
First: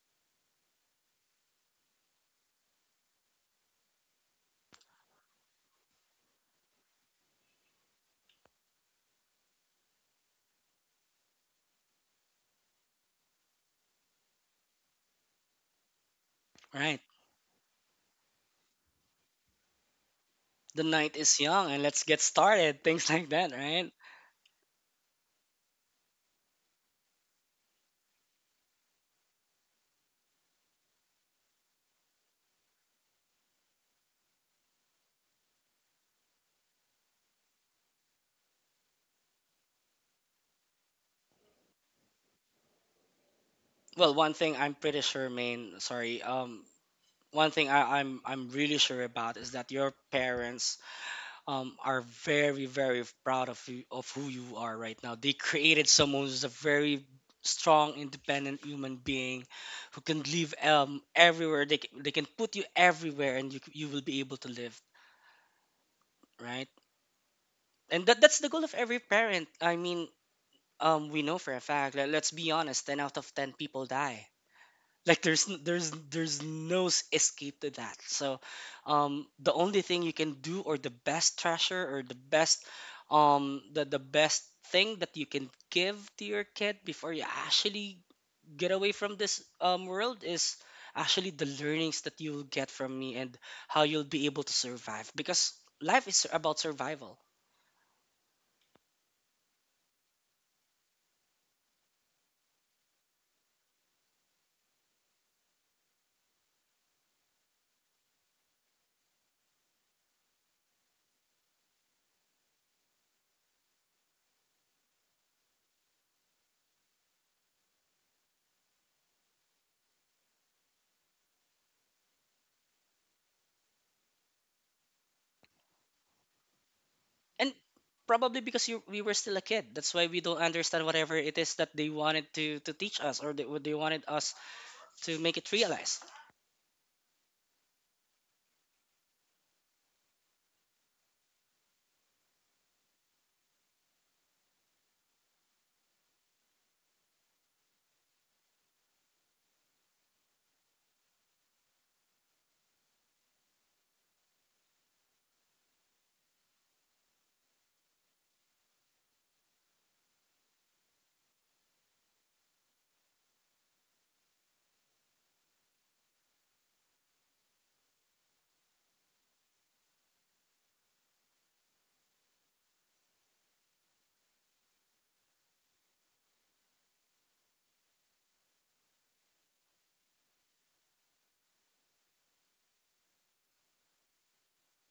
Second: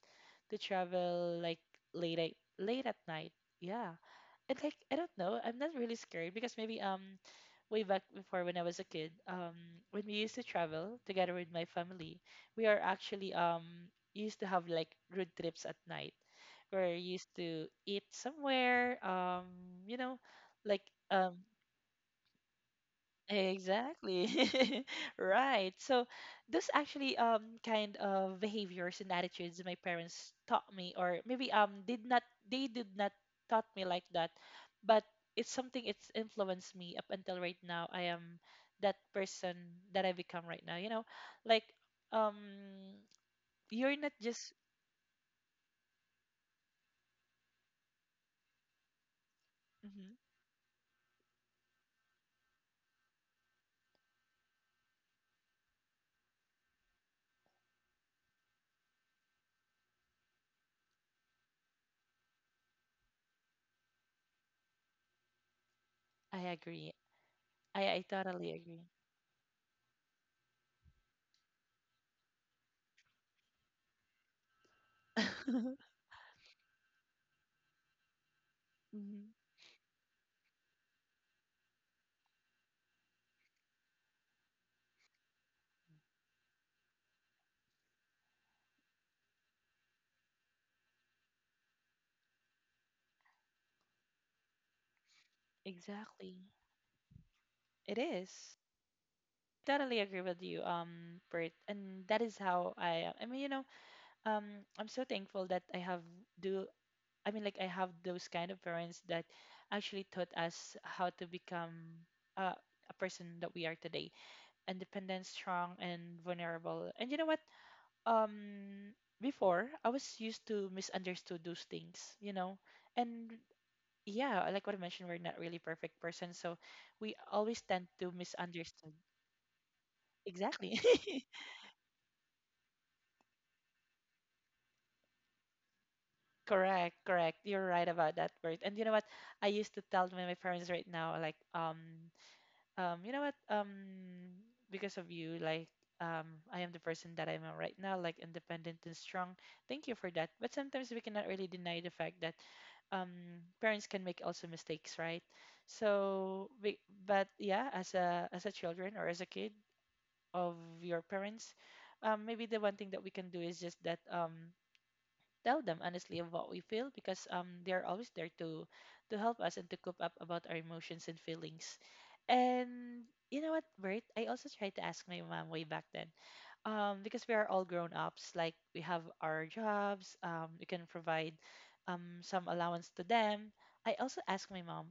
to travel like late at, late at night. Yeah. And like I don't know, I'm not really scared, because maybe way back before when I was a kid, when we used to travel together with my family, we are actually used to have like road trips at night. We're
right?
used to eat somewhere, you know, like
The night is
um
young and let's get started, things like that, right?
Exactly. Right. So those actually kind of behaviors and attitudes my parents taught me, or maybe did not they did not taught me like that, but it's something, it's influenced me up until right now. I am that person that I become right now, you know? Like um you're not
Well, one
just
thing I'm pretty sure, Main, sorry, one thing I'm really sure about is that your
Mhm.
parents, are very very proud of you, of who you are right now. They created someone who's a very strong, independent human being who can live everywhere. They, they can put you everywhere, and you you will be able to live,
I
right.
agree. I
And that's the
totally
goal of
agree.
every parent. I mean, we know for a fact, let's be honest, 10 out of 10 people die. Like there's there's no escape to that. So
Mhm.
the only thing you can do, or the best treasure, or the best, um, the best thing that you can give to your kid before you actually get away from this world is actually the learnings that you'll get from me, and how you'll be able to survive, because life is
Exactly.
about survival.
It is. Totally agree with you, Bert. And that is how I. I mean, you know, I'm so thankful that I have do. I mean, like I have those kind of parents that actually taught us how to become uh, a person that we are today, independent, strong, and vulnerable. And you know what? Um, Before I was used to misunderstood those things. You know, and yeah, like what I mentioned, we're not really perfect person, so we
And
always tend to
probably because you,
misunderstand.
we were still a kid, that's why we don't
Exactly.
understand whatever it is that they wanted to teach us, or they, what they wanted us to make it realize.
Correct, correct. You're right about that word. And you know what? I used to tell my parents right now, like, you know what? Because of you, like, I am the person that I am right now, like, independent and strong. Thank you for that. But sometimes we cannot really deny the fact that, um, parents can make also mistakes, right? So, but yeah, as a children or as a kid of your parents, maybe the one thing that we can do is just that, tell them honestly of what we feel, because they're always there to help us and to cope up about our emotions and feelings. And you know what, Bert? I also tried to ask my mom way back then. Because we are all grown ups, like we have our jobs, we can provide some allowance to them. I also asked my mom,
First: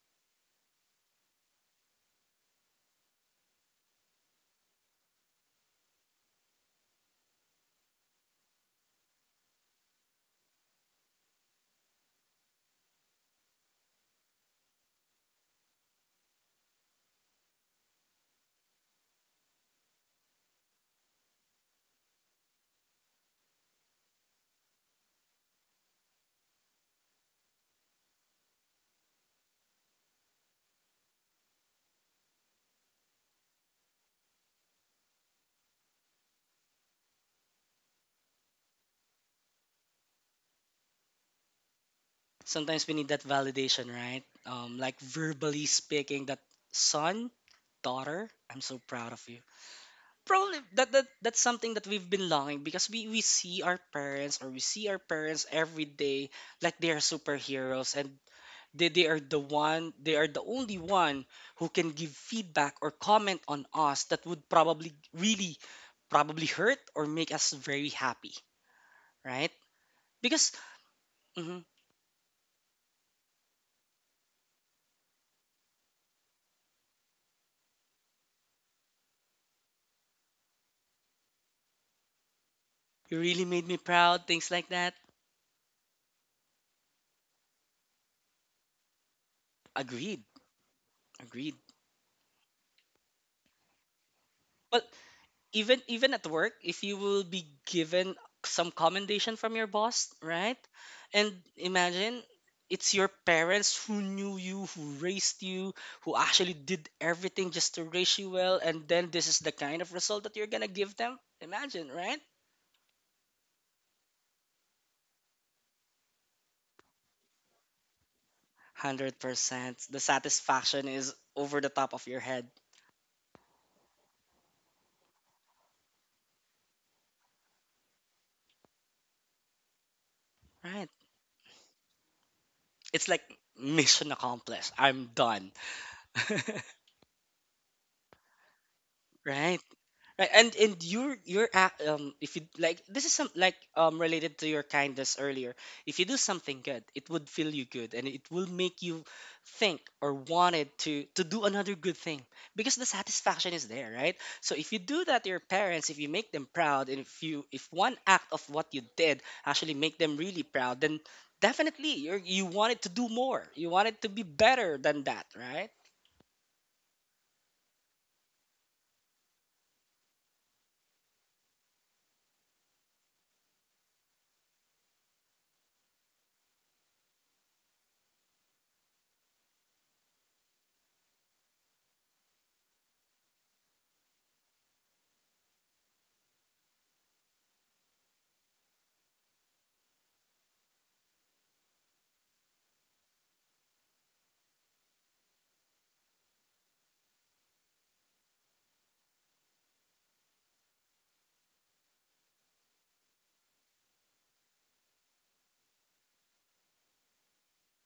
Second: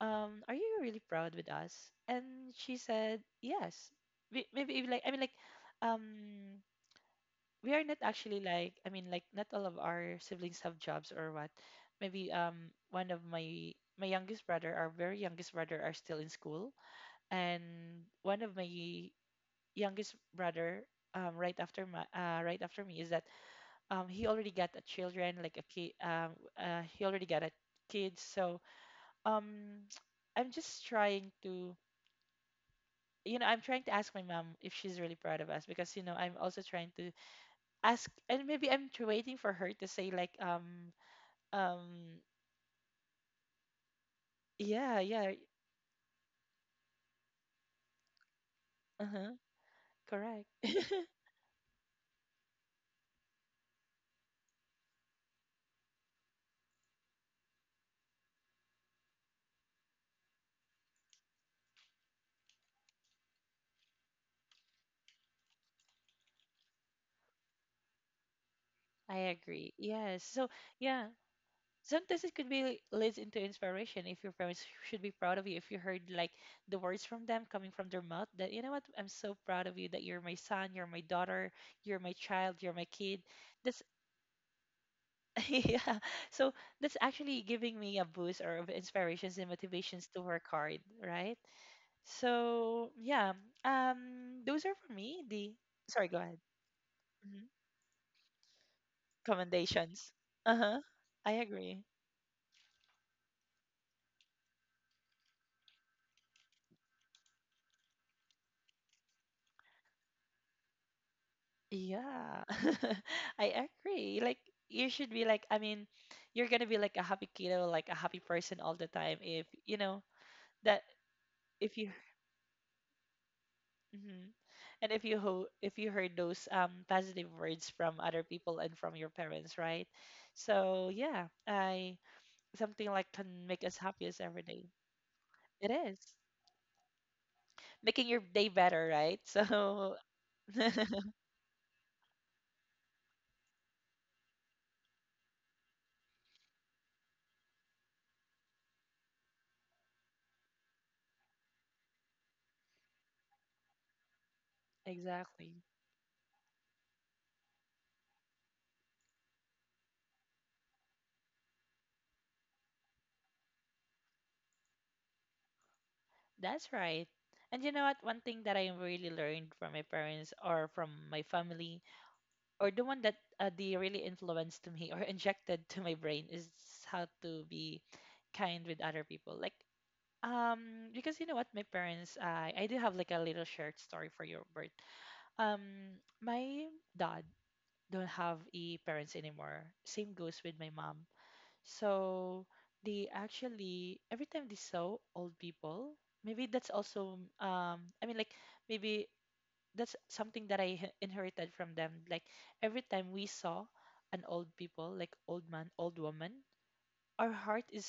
are you really proud with us? And she said, yes. Maybe like I mean like um we are not actually, like I mean like, not all of our siblings have jobs or what. Maybe one of my youngest brother, our very youngest brother, are still in school, and one of my youngest brother right after my right after me is that he already got a children like a kid he already got a kid. So um I'm just trying to I'm trying to ask my mom if she's really proud of us because I'm also trying to ask, and maybe I'm waiting for her to say like um
Sometimes we need that validation, right? Like
yeah, yeah,
verbally speaking, that son, daughter, I'm so proud of
uh-huh,
you.
correct,
Probably that's something that we've been longing, because we see our parents, or we see our parents every day, like they are superheroes, and they are the one, they are the only one who can give feedback or comment on us that would probably really probably hurt or make us very happy,
I
right?
agree, yes. So
Because
yeah,
mhm,
sometimes it could be leads into inspiration if your parents should be proud of you, if you heard like the words from them coming from their mouth that, you know what, I'm so proud of you that you're my son, you're my daughter, you're my child, you're my
you
kid.
really made me
That's
proud, things like that.
yeah. So that's actually giving me a boost or of inspirations and motivations to
Agreed,
work hard, right?
agreed.
So yeah, those are
Well,
for me the
even
sorry,
even
go
at
ahead.
work, if you will
Mhm.
be given some commendation from your
Commendations.
boss,
Uh
right?
huh. I
And
agree.
imagine, it's your parents who knew you, who raised you, who actually did everything just to raise you well, and then this is the kind of result that you're gonna give them, imagine, right?
Yeah, I agree. Like you should be like, I mean, you're gonna be like a happy kiddo, like a happy person all the time if you
100%,
know
the
that
satisfaction is over the
if you,
top of your head,
mhm, and if you ho if you heard those positive words from other people and from your parents, right? So
right?
yeah, I something like
It's like
can make us
mission
happiest every day.
accomplished, I'm done.
It is. Making your day better, right?
Right.
So
Right, and you're at, if you like this is some like related to your kindness earlier. If you do something good, it would feel you good and it will make you think or wanted to do another good thing because the satisfaction is there, right? So if you do that to your
exactly.
parents, if you make them proud, and if you if one act of what you did actually make them really proud, then definitely you wanted to do more. You wanted to be better than that, right?
That's right. And you know what? One thing that I really learned from my parents or from my family, or the one that they really influenced me or injected to my brain, is how to be kind with other people. Like, because you know what? My parents, I do have like a little shared story for your birth. My dad don't have a parents anymore. Same goes with my mom. So they actually every time they saw old people, maybe that's also I mean like maybe that's something that I inherited from them. Like every time we saw an old people, like old man, old woman, our heart is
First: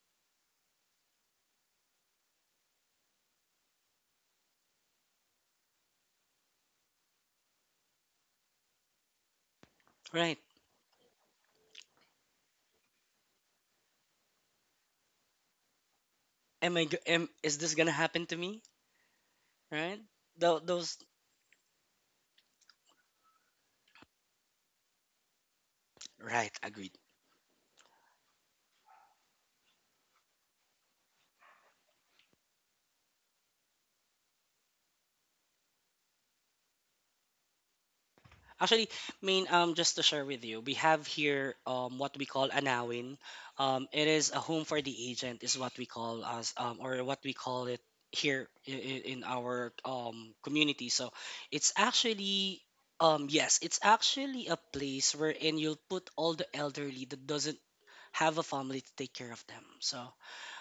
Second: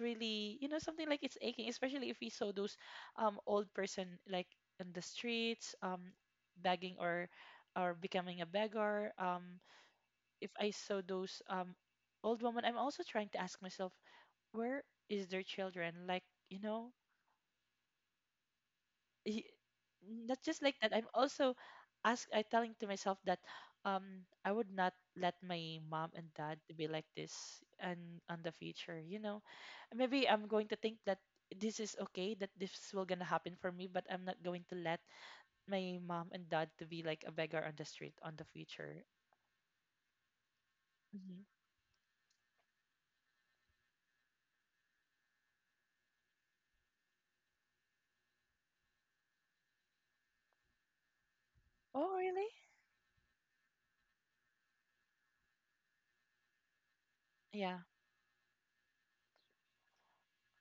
really, you know, something like it's aching, especially if we saw those old person like in the streets begging or becoming a beggar.
Right.
If I saw those old woman, I'm also trying to ask myself, where is their children like you
Am I
know
go- am is this gonna happen to me?
y-
Right?
not
Tho-
just like that.
those
I'm also ask I telling to myself that I would not let my mom and
Right,
dad to be
agreed.
like this. And on the future, you know, maybe I'm going to think that this is okay, that this will gonna happen for me, but I'm not going to let my mom and dad to be like a beggar on the street on the
Actually,
future.
I mean, just to share with you, we have
Hmm.
here what we call anawin. It is a home for the agent, is what we call us, or what we call it here in our community. So, it's
Oh really.
actually, yes, it's actually a place wherein you'll put all the elderly that doesn't
Yeah.
have a family to take care of them. So,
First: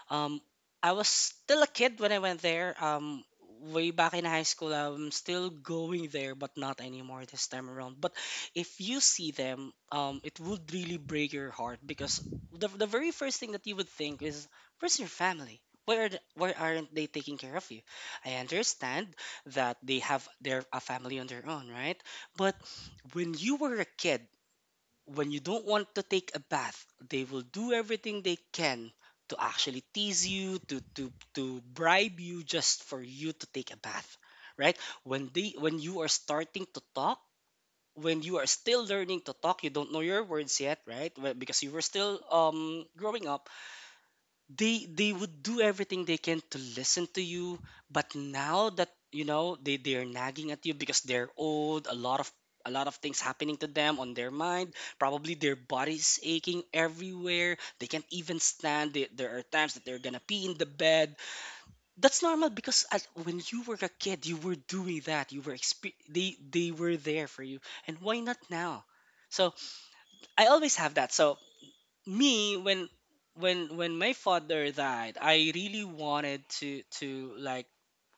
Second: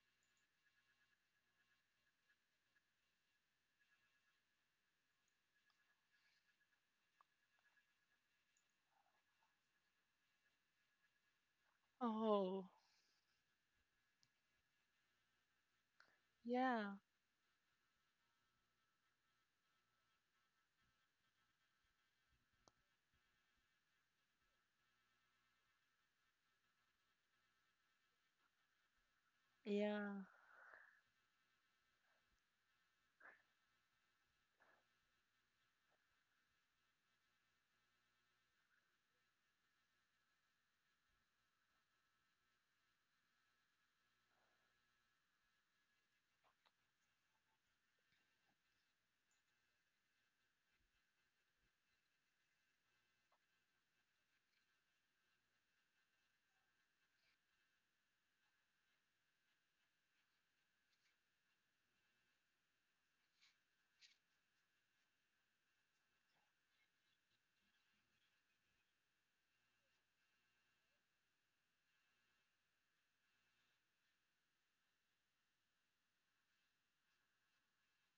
Um, I was still a kid when I went there. Way back in high school, I'm still going there, but not anymore this time around. But if you see them, it would really break your heart because
Oh
the very first thing that you would think is, where's your family? Where, where aren't
yeah,
they taking care of you? I understand that they have their a family on their own, right? But when you were a kid, when you don't want to take a bath, they will do everything they can to actually
yeah.
tease you, to bribe you just for you to take a bath, right? When you are starting to talk, when you are still learning to talk, you don't know your words yet, right? Well, because you were still growing up, they would do everything they can to listen to you, but now that you know they're nagging at you because they're old. A lot of a lot of things happening to them on their mind, probably their body's aching everywhere, they can't even stand. There are times that they're gonna pee in the bed. That's normal because when you were a kid you were doing that, they were there for you, and why not now? So I always have that. So me, when my father died, I really wanted to like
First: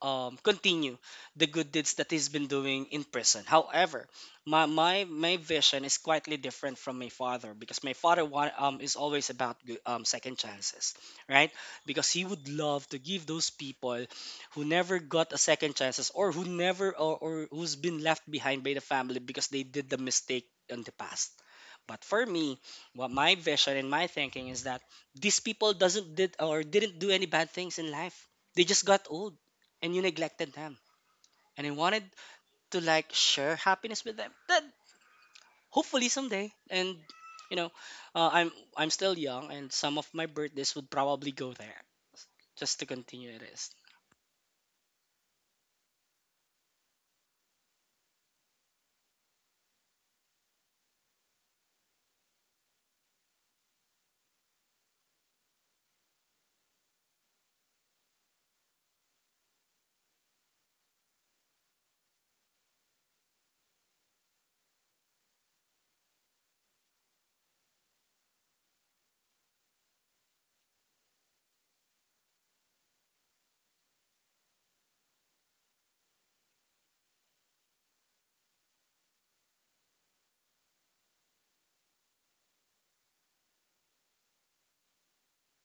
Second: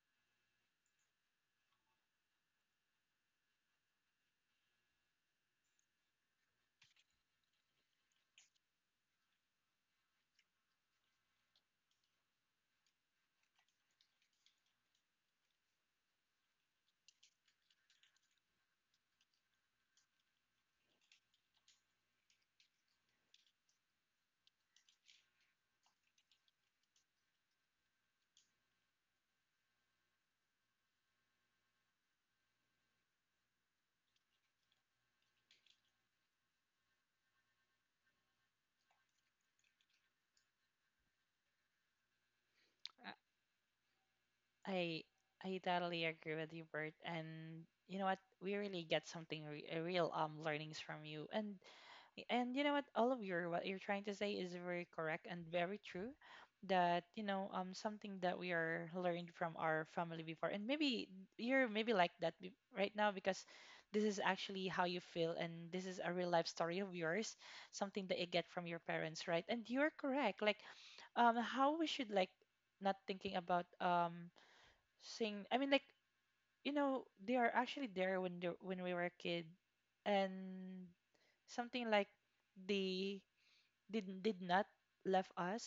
continue the good deeds that he's been doing in prison. However, my vision is slightly different from my father, because my father is always about second chances, right? Because he would love to give those people who never got a second chances, or who never, or, or who's been left behind by the family because they did the mistake in the past. But for me, what my vision and my thinking is that these people doesn't did or didn't do any bad things in life. They just got old and you neglected them. And I wanted to like share happiness with them. That hopefully someday. And you know, I'm still young and some of my birthdays would probably go there just to continue it is.
I totally agree with you, Bert. And you know what? We really get something real learnings from you. And you know what? All of your what you're trying to say is very correct and very true. That, you know, something that we are learned from our family before, and maybe you're maybe like that right now because this is actually how you feel, and this is a real life story of yours, something that you get from your parents, right? And you're correct. Like how we should like not thinking about sing I mean like, you know, they are actually there when they when we were a kid, and something like they did not left us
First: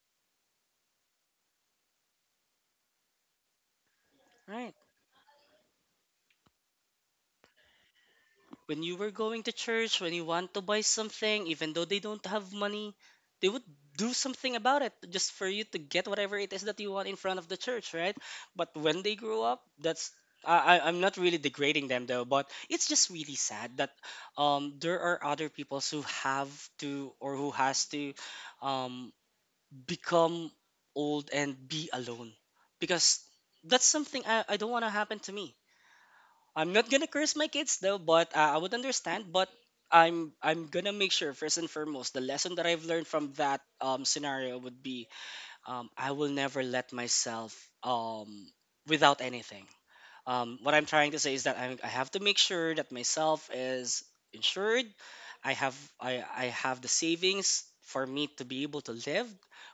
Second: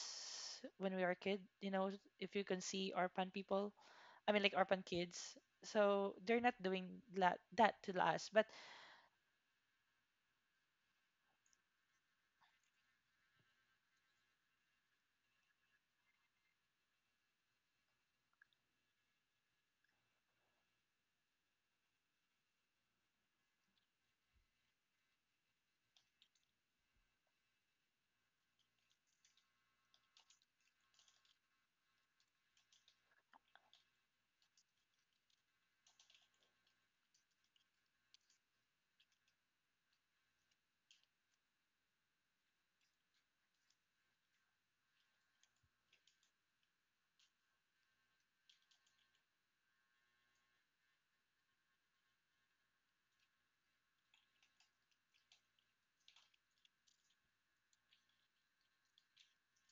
when we were a kid, you know. If you can see orphan people, I mean like
Right.
orphan kids, so they're not doing that to us but,
When you were going to church, when you want to buy something, even though they don't have money, they would do something about it just for you to get whatever it is that you want in front of the church, right? But when they grow up, that's I'm not really degrading them though, but it's just really sad that there are other people who have to or who has to um, become old and be alone, because that's something I don't want to happen to me. I'm not gonna curse my kids though, but I would understand. But I'm gonna make sure first and foremost the lesson that I've learned from that scenario would be, I will never let myself, um, without anything. What I'm trying to say is that I have to make sure that myself is insured. I have the savings for me to be able to live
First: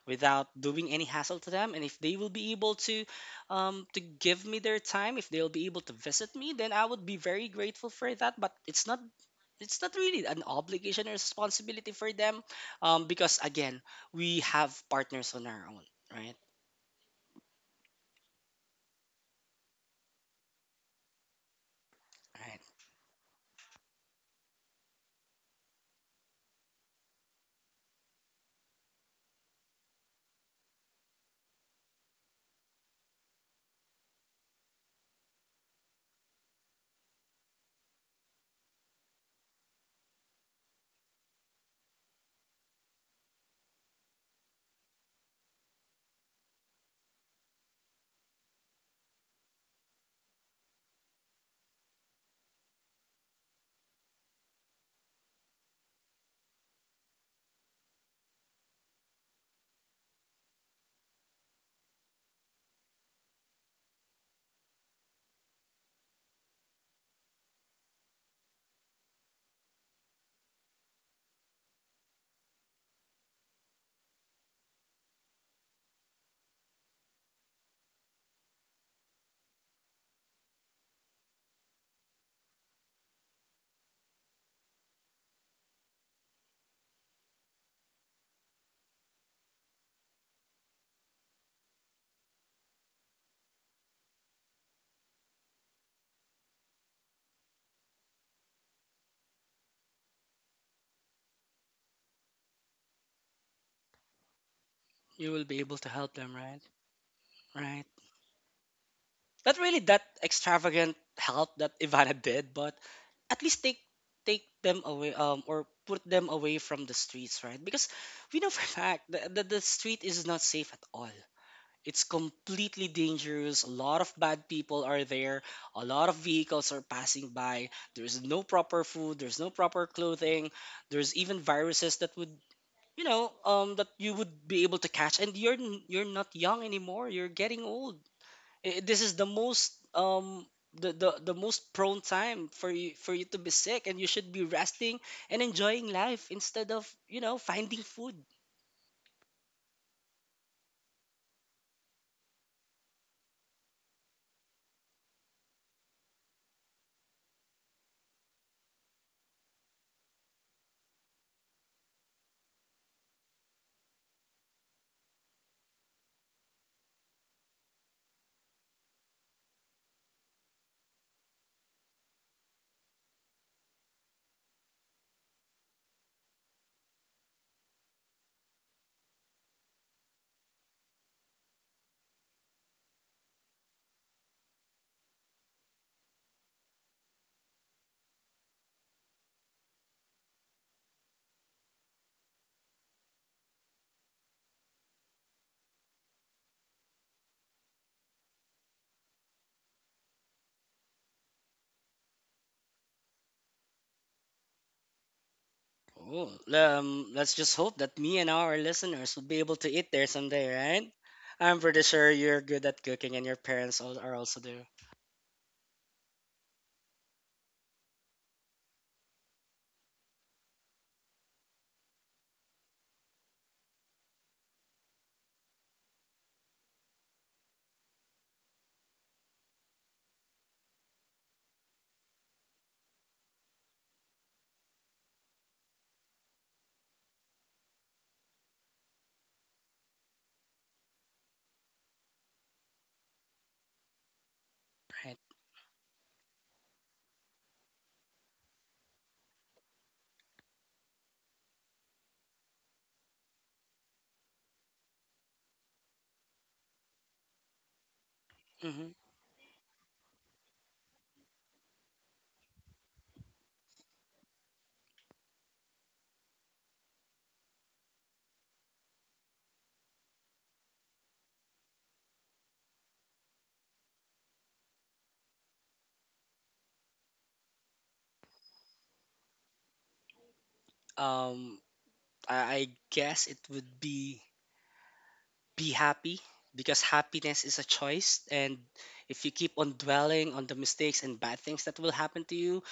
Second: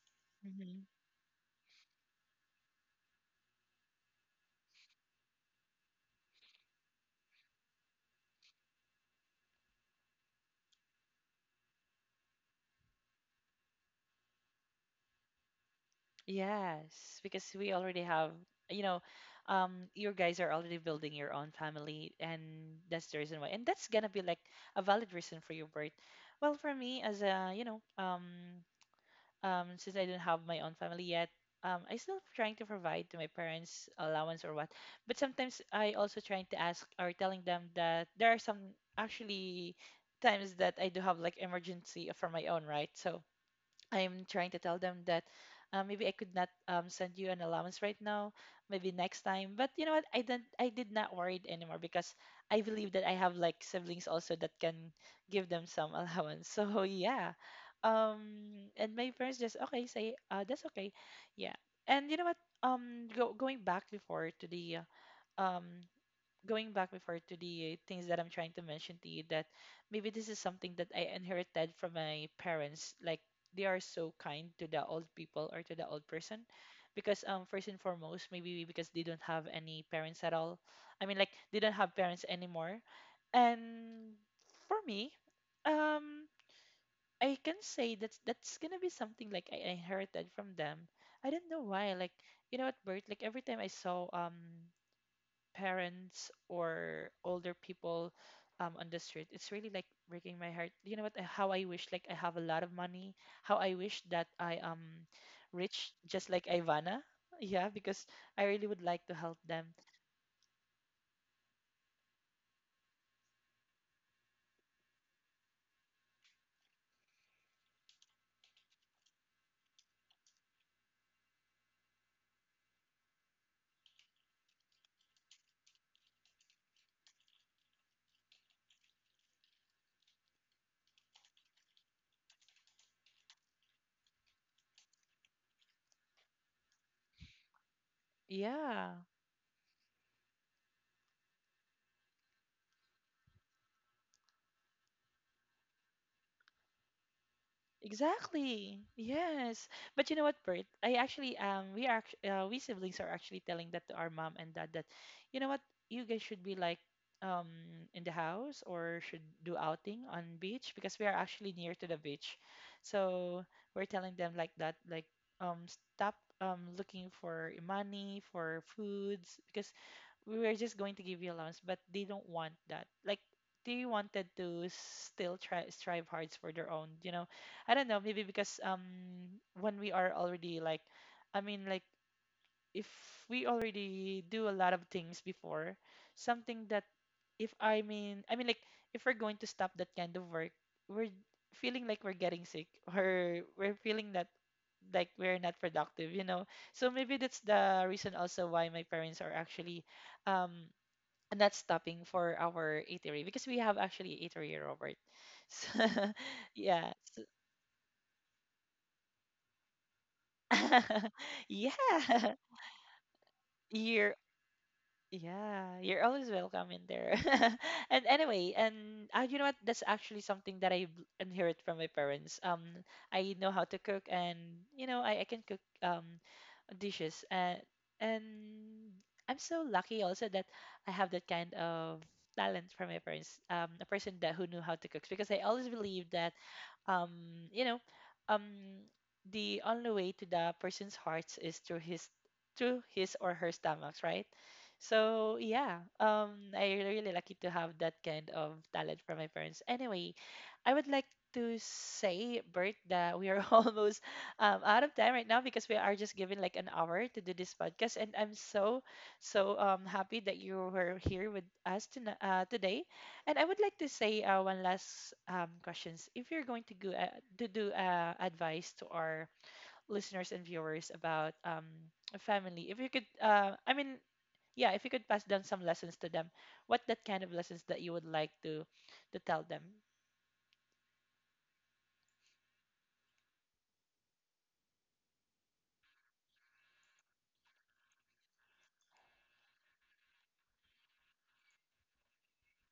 without doing any hassle to them. And if they will be able to give me their time, if they'll be able to visit me, then I would be very grateful for that. But it's not, it's not really an obligation or responsibility for them, because again, we have partners on our own, right?
yes, because we already have, you know, your guys are already building your own family,
Right.
and that's the reason why. And that's gonna be like a valid reason for your birth. Well, for me, as a, you know, since I do not have my own family yet, I still trying to provide to my parents allowance or what. But sometimes I also trying to ask or telling them that there are some actually times that I do have like emergency for my own, right? So I'm trying to tell them that maybe I could not send you an allowance right now, maybe next time. But you know what? I didn't. I did not worry anymore because I believe that I have like siblings also that can give them some allowance. So yeah, and my parents just okay say that's okay, yeah. And you know what? Going back before to the uh, um going back before to the things that I'm trying to mention to you that maybe this is something that I inherited from my parents. Like they are so kind to the old people or to the old person. Because first and foremost, maybe because they don't have any parents at all. I mean like they don't have parents anymore. And for me, um I can say that's gonna be something like I inherited from them. I don't know why. Like you know what, Bert? Like every time I saw parents or older people on the street, it's really like breaking my heart. You know what? How I wish like I have a lot of money. How I wish that I am
You will be able to
rich,
help
just
them,
like
right?
Ivana. Yeah,
Right.
because I really would like to help
Not
them.
really that extravagant help that Ivana did, but at least take them away or put them away from the streets, right? Because we know for a fact that the street is not safe at all. It's completely dangerous. A lot of bad people are there. A lot of vehicles are passing by. There's no proper food. There's no proper clothing. There's even viruses that would, you know, that you would be able to catch. And you're not young anymore. You're getting old.
Yeah.
This is the most the, the most prone time for you to be sick, and you should be resting and enjoying life instead of you know finding food.
Exactly. Yes. But you know what, Bert? I actually we siblings are actually telling that to our mom and dad that, you know what, you guys should be like um in the house or should do outing on beach because we are actually near to the beach. So we're telling them like that like stop looking for money for foods because we were just going to give you allowance, but they don't want that. Like they wanted to still try strive hard for their own, you know. I don't know, maybe because when we are already like I mean like if we already do a lot of things before, something that if I mean, I mean like if we're going to stop that kind of work, we're feeling like we're getting sick or we're feeling that like we're not productive, you know. So maybe that's the reason also why my parents are actually um not stopping for our eatery because we have actually eatery Robert. So,
Oh,
yeah. So-
let's just hope that me and our listeners will be able to eat there someday, right? I'm
yeah.
pretty sure you're good at cooking, and your parents are
Year.
also there.
Yeah, you're always welcome in there. And anyway, and you know what? That's actually something that I inherit from my parents. I know how to cook, and you know, I can cook. Dishes and I'm so lucky also that I have that kind of talent from my parents a person that who knew how to cook because I always believe that um you know um the only way to the person's hearts is through his or her stomachs, right?
Right.
So yeah, I really lucky to have that kind of talent from my parents. Anyway, I would like to say Bert that we are almost out of time right now because we are just given like an hour to do this podcast. And I'm so,
hmm
so happy that you were here with us to, today. And I would like to say one last questions. If you're going to go to do advice to our listeners and viewers about a family, if you could, I mean, yeah, if you could pass down some lessons to them, what that kind of lessons that you would like to tell them?
um I guess it would be happy, because happiness is a choice, and if you keep on dwelling on the mistakes and bad things that will happen to you,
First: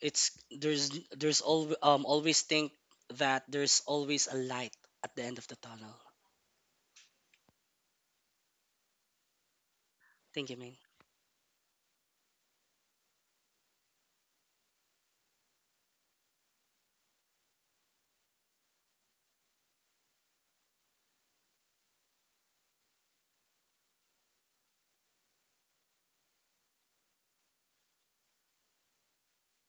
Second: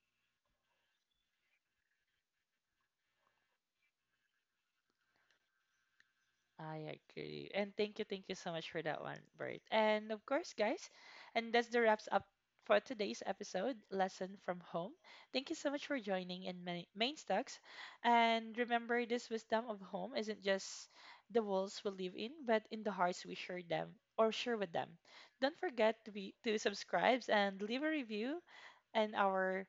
it's there's always think that there's always a light at the end of the tunnel.
I agree. And thank you so much for that one, Bert. And of
Thank
course,
you, man.
guys, and that's the wraps up for today's episode, Lesson from Home. Thank you so much for joining in Main Main Stocks. And remember, this wisdom of home isn't just the walls we live in, but in the hearts we share them or share with them. Don't forget to be to subscribe and leave a review and our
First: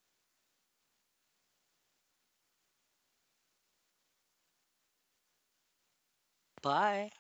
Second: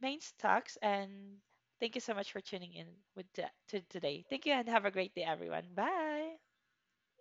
main stocks and thank you so much for tuning in with the, to today. Thank you and have a great day everyone. Bye.
Bye.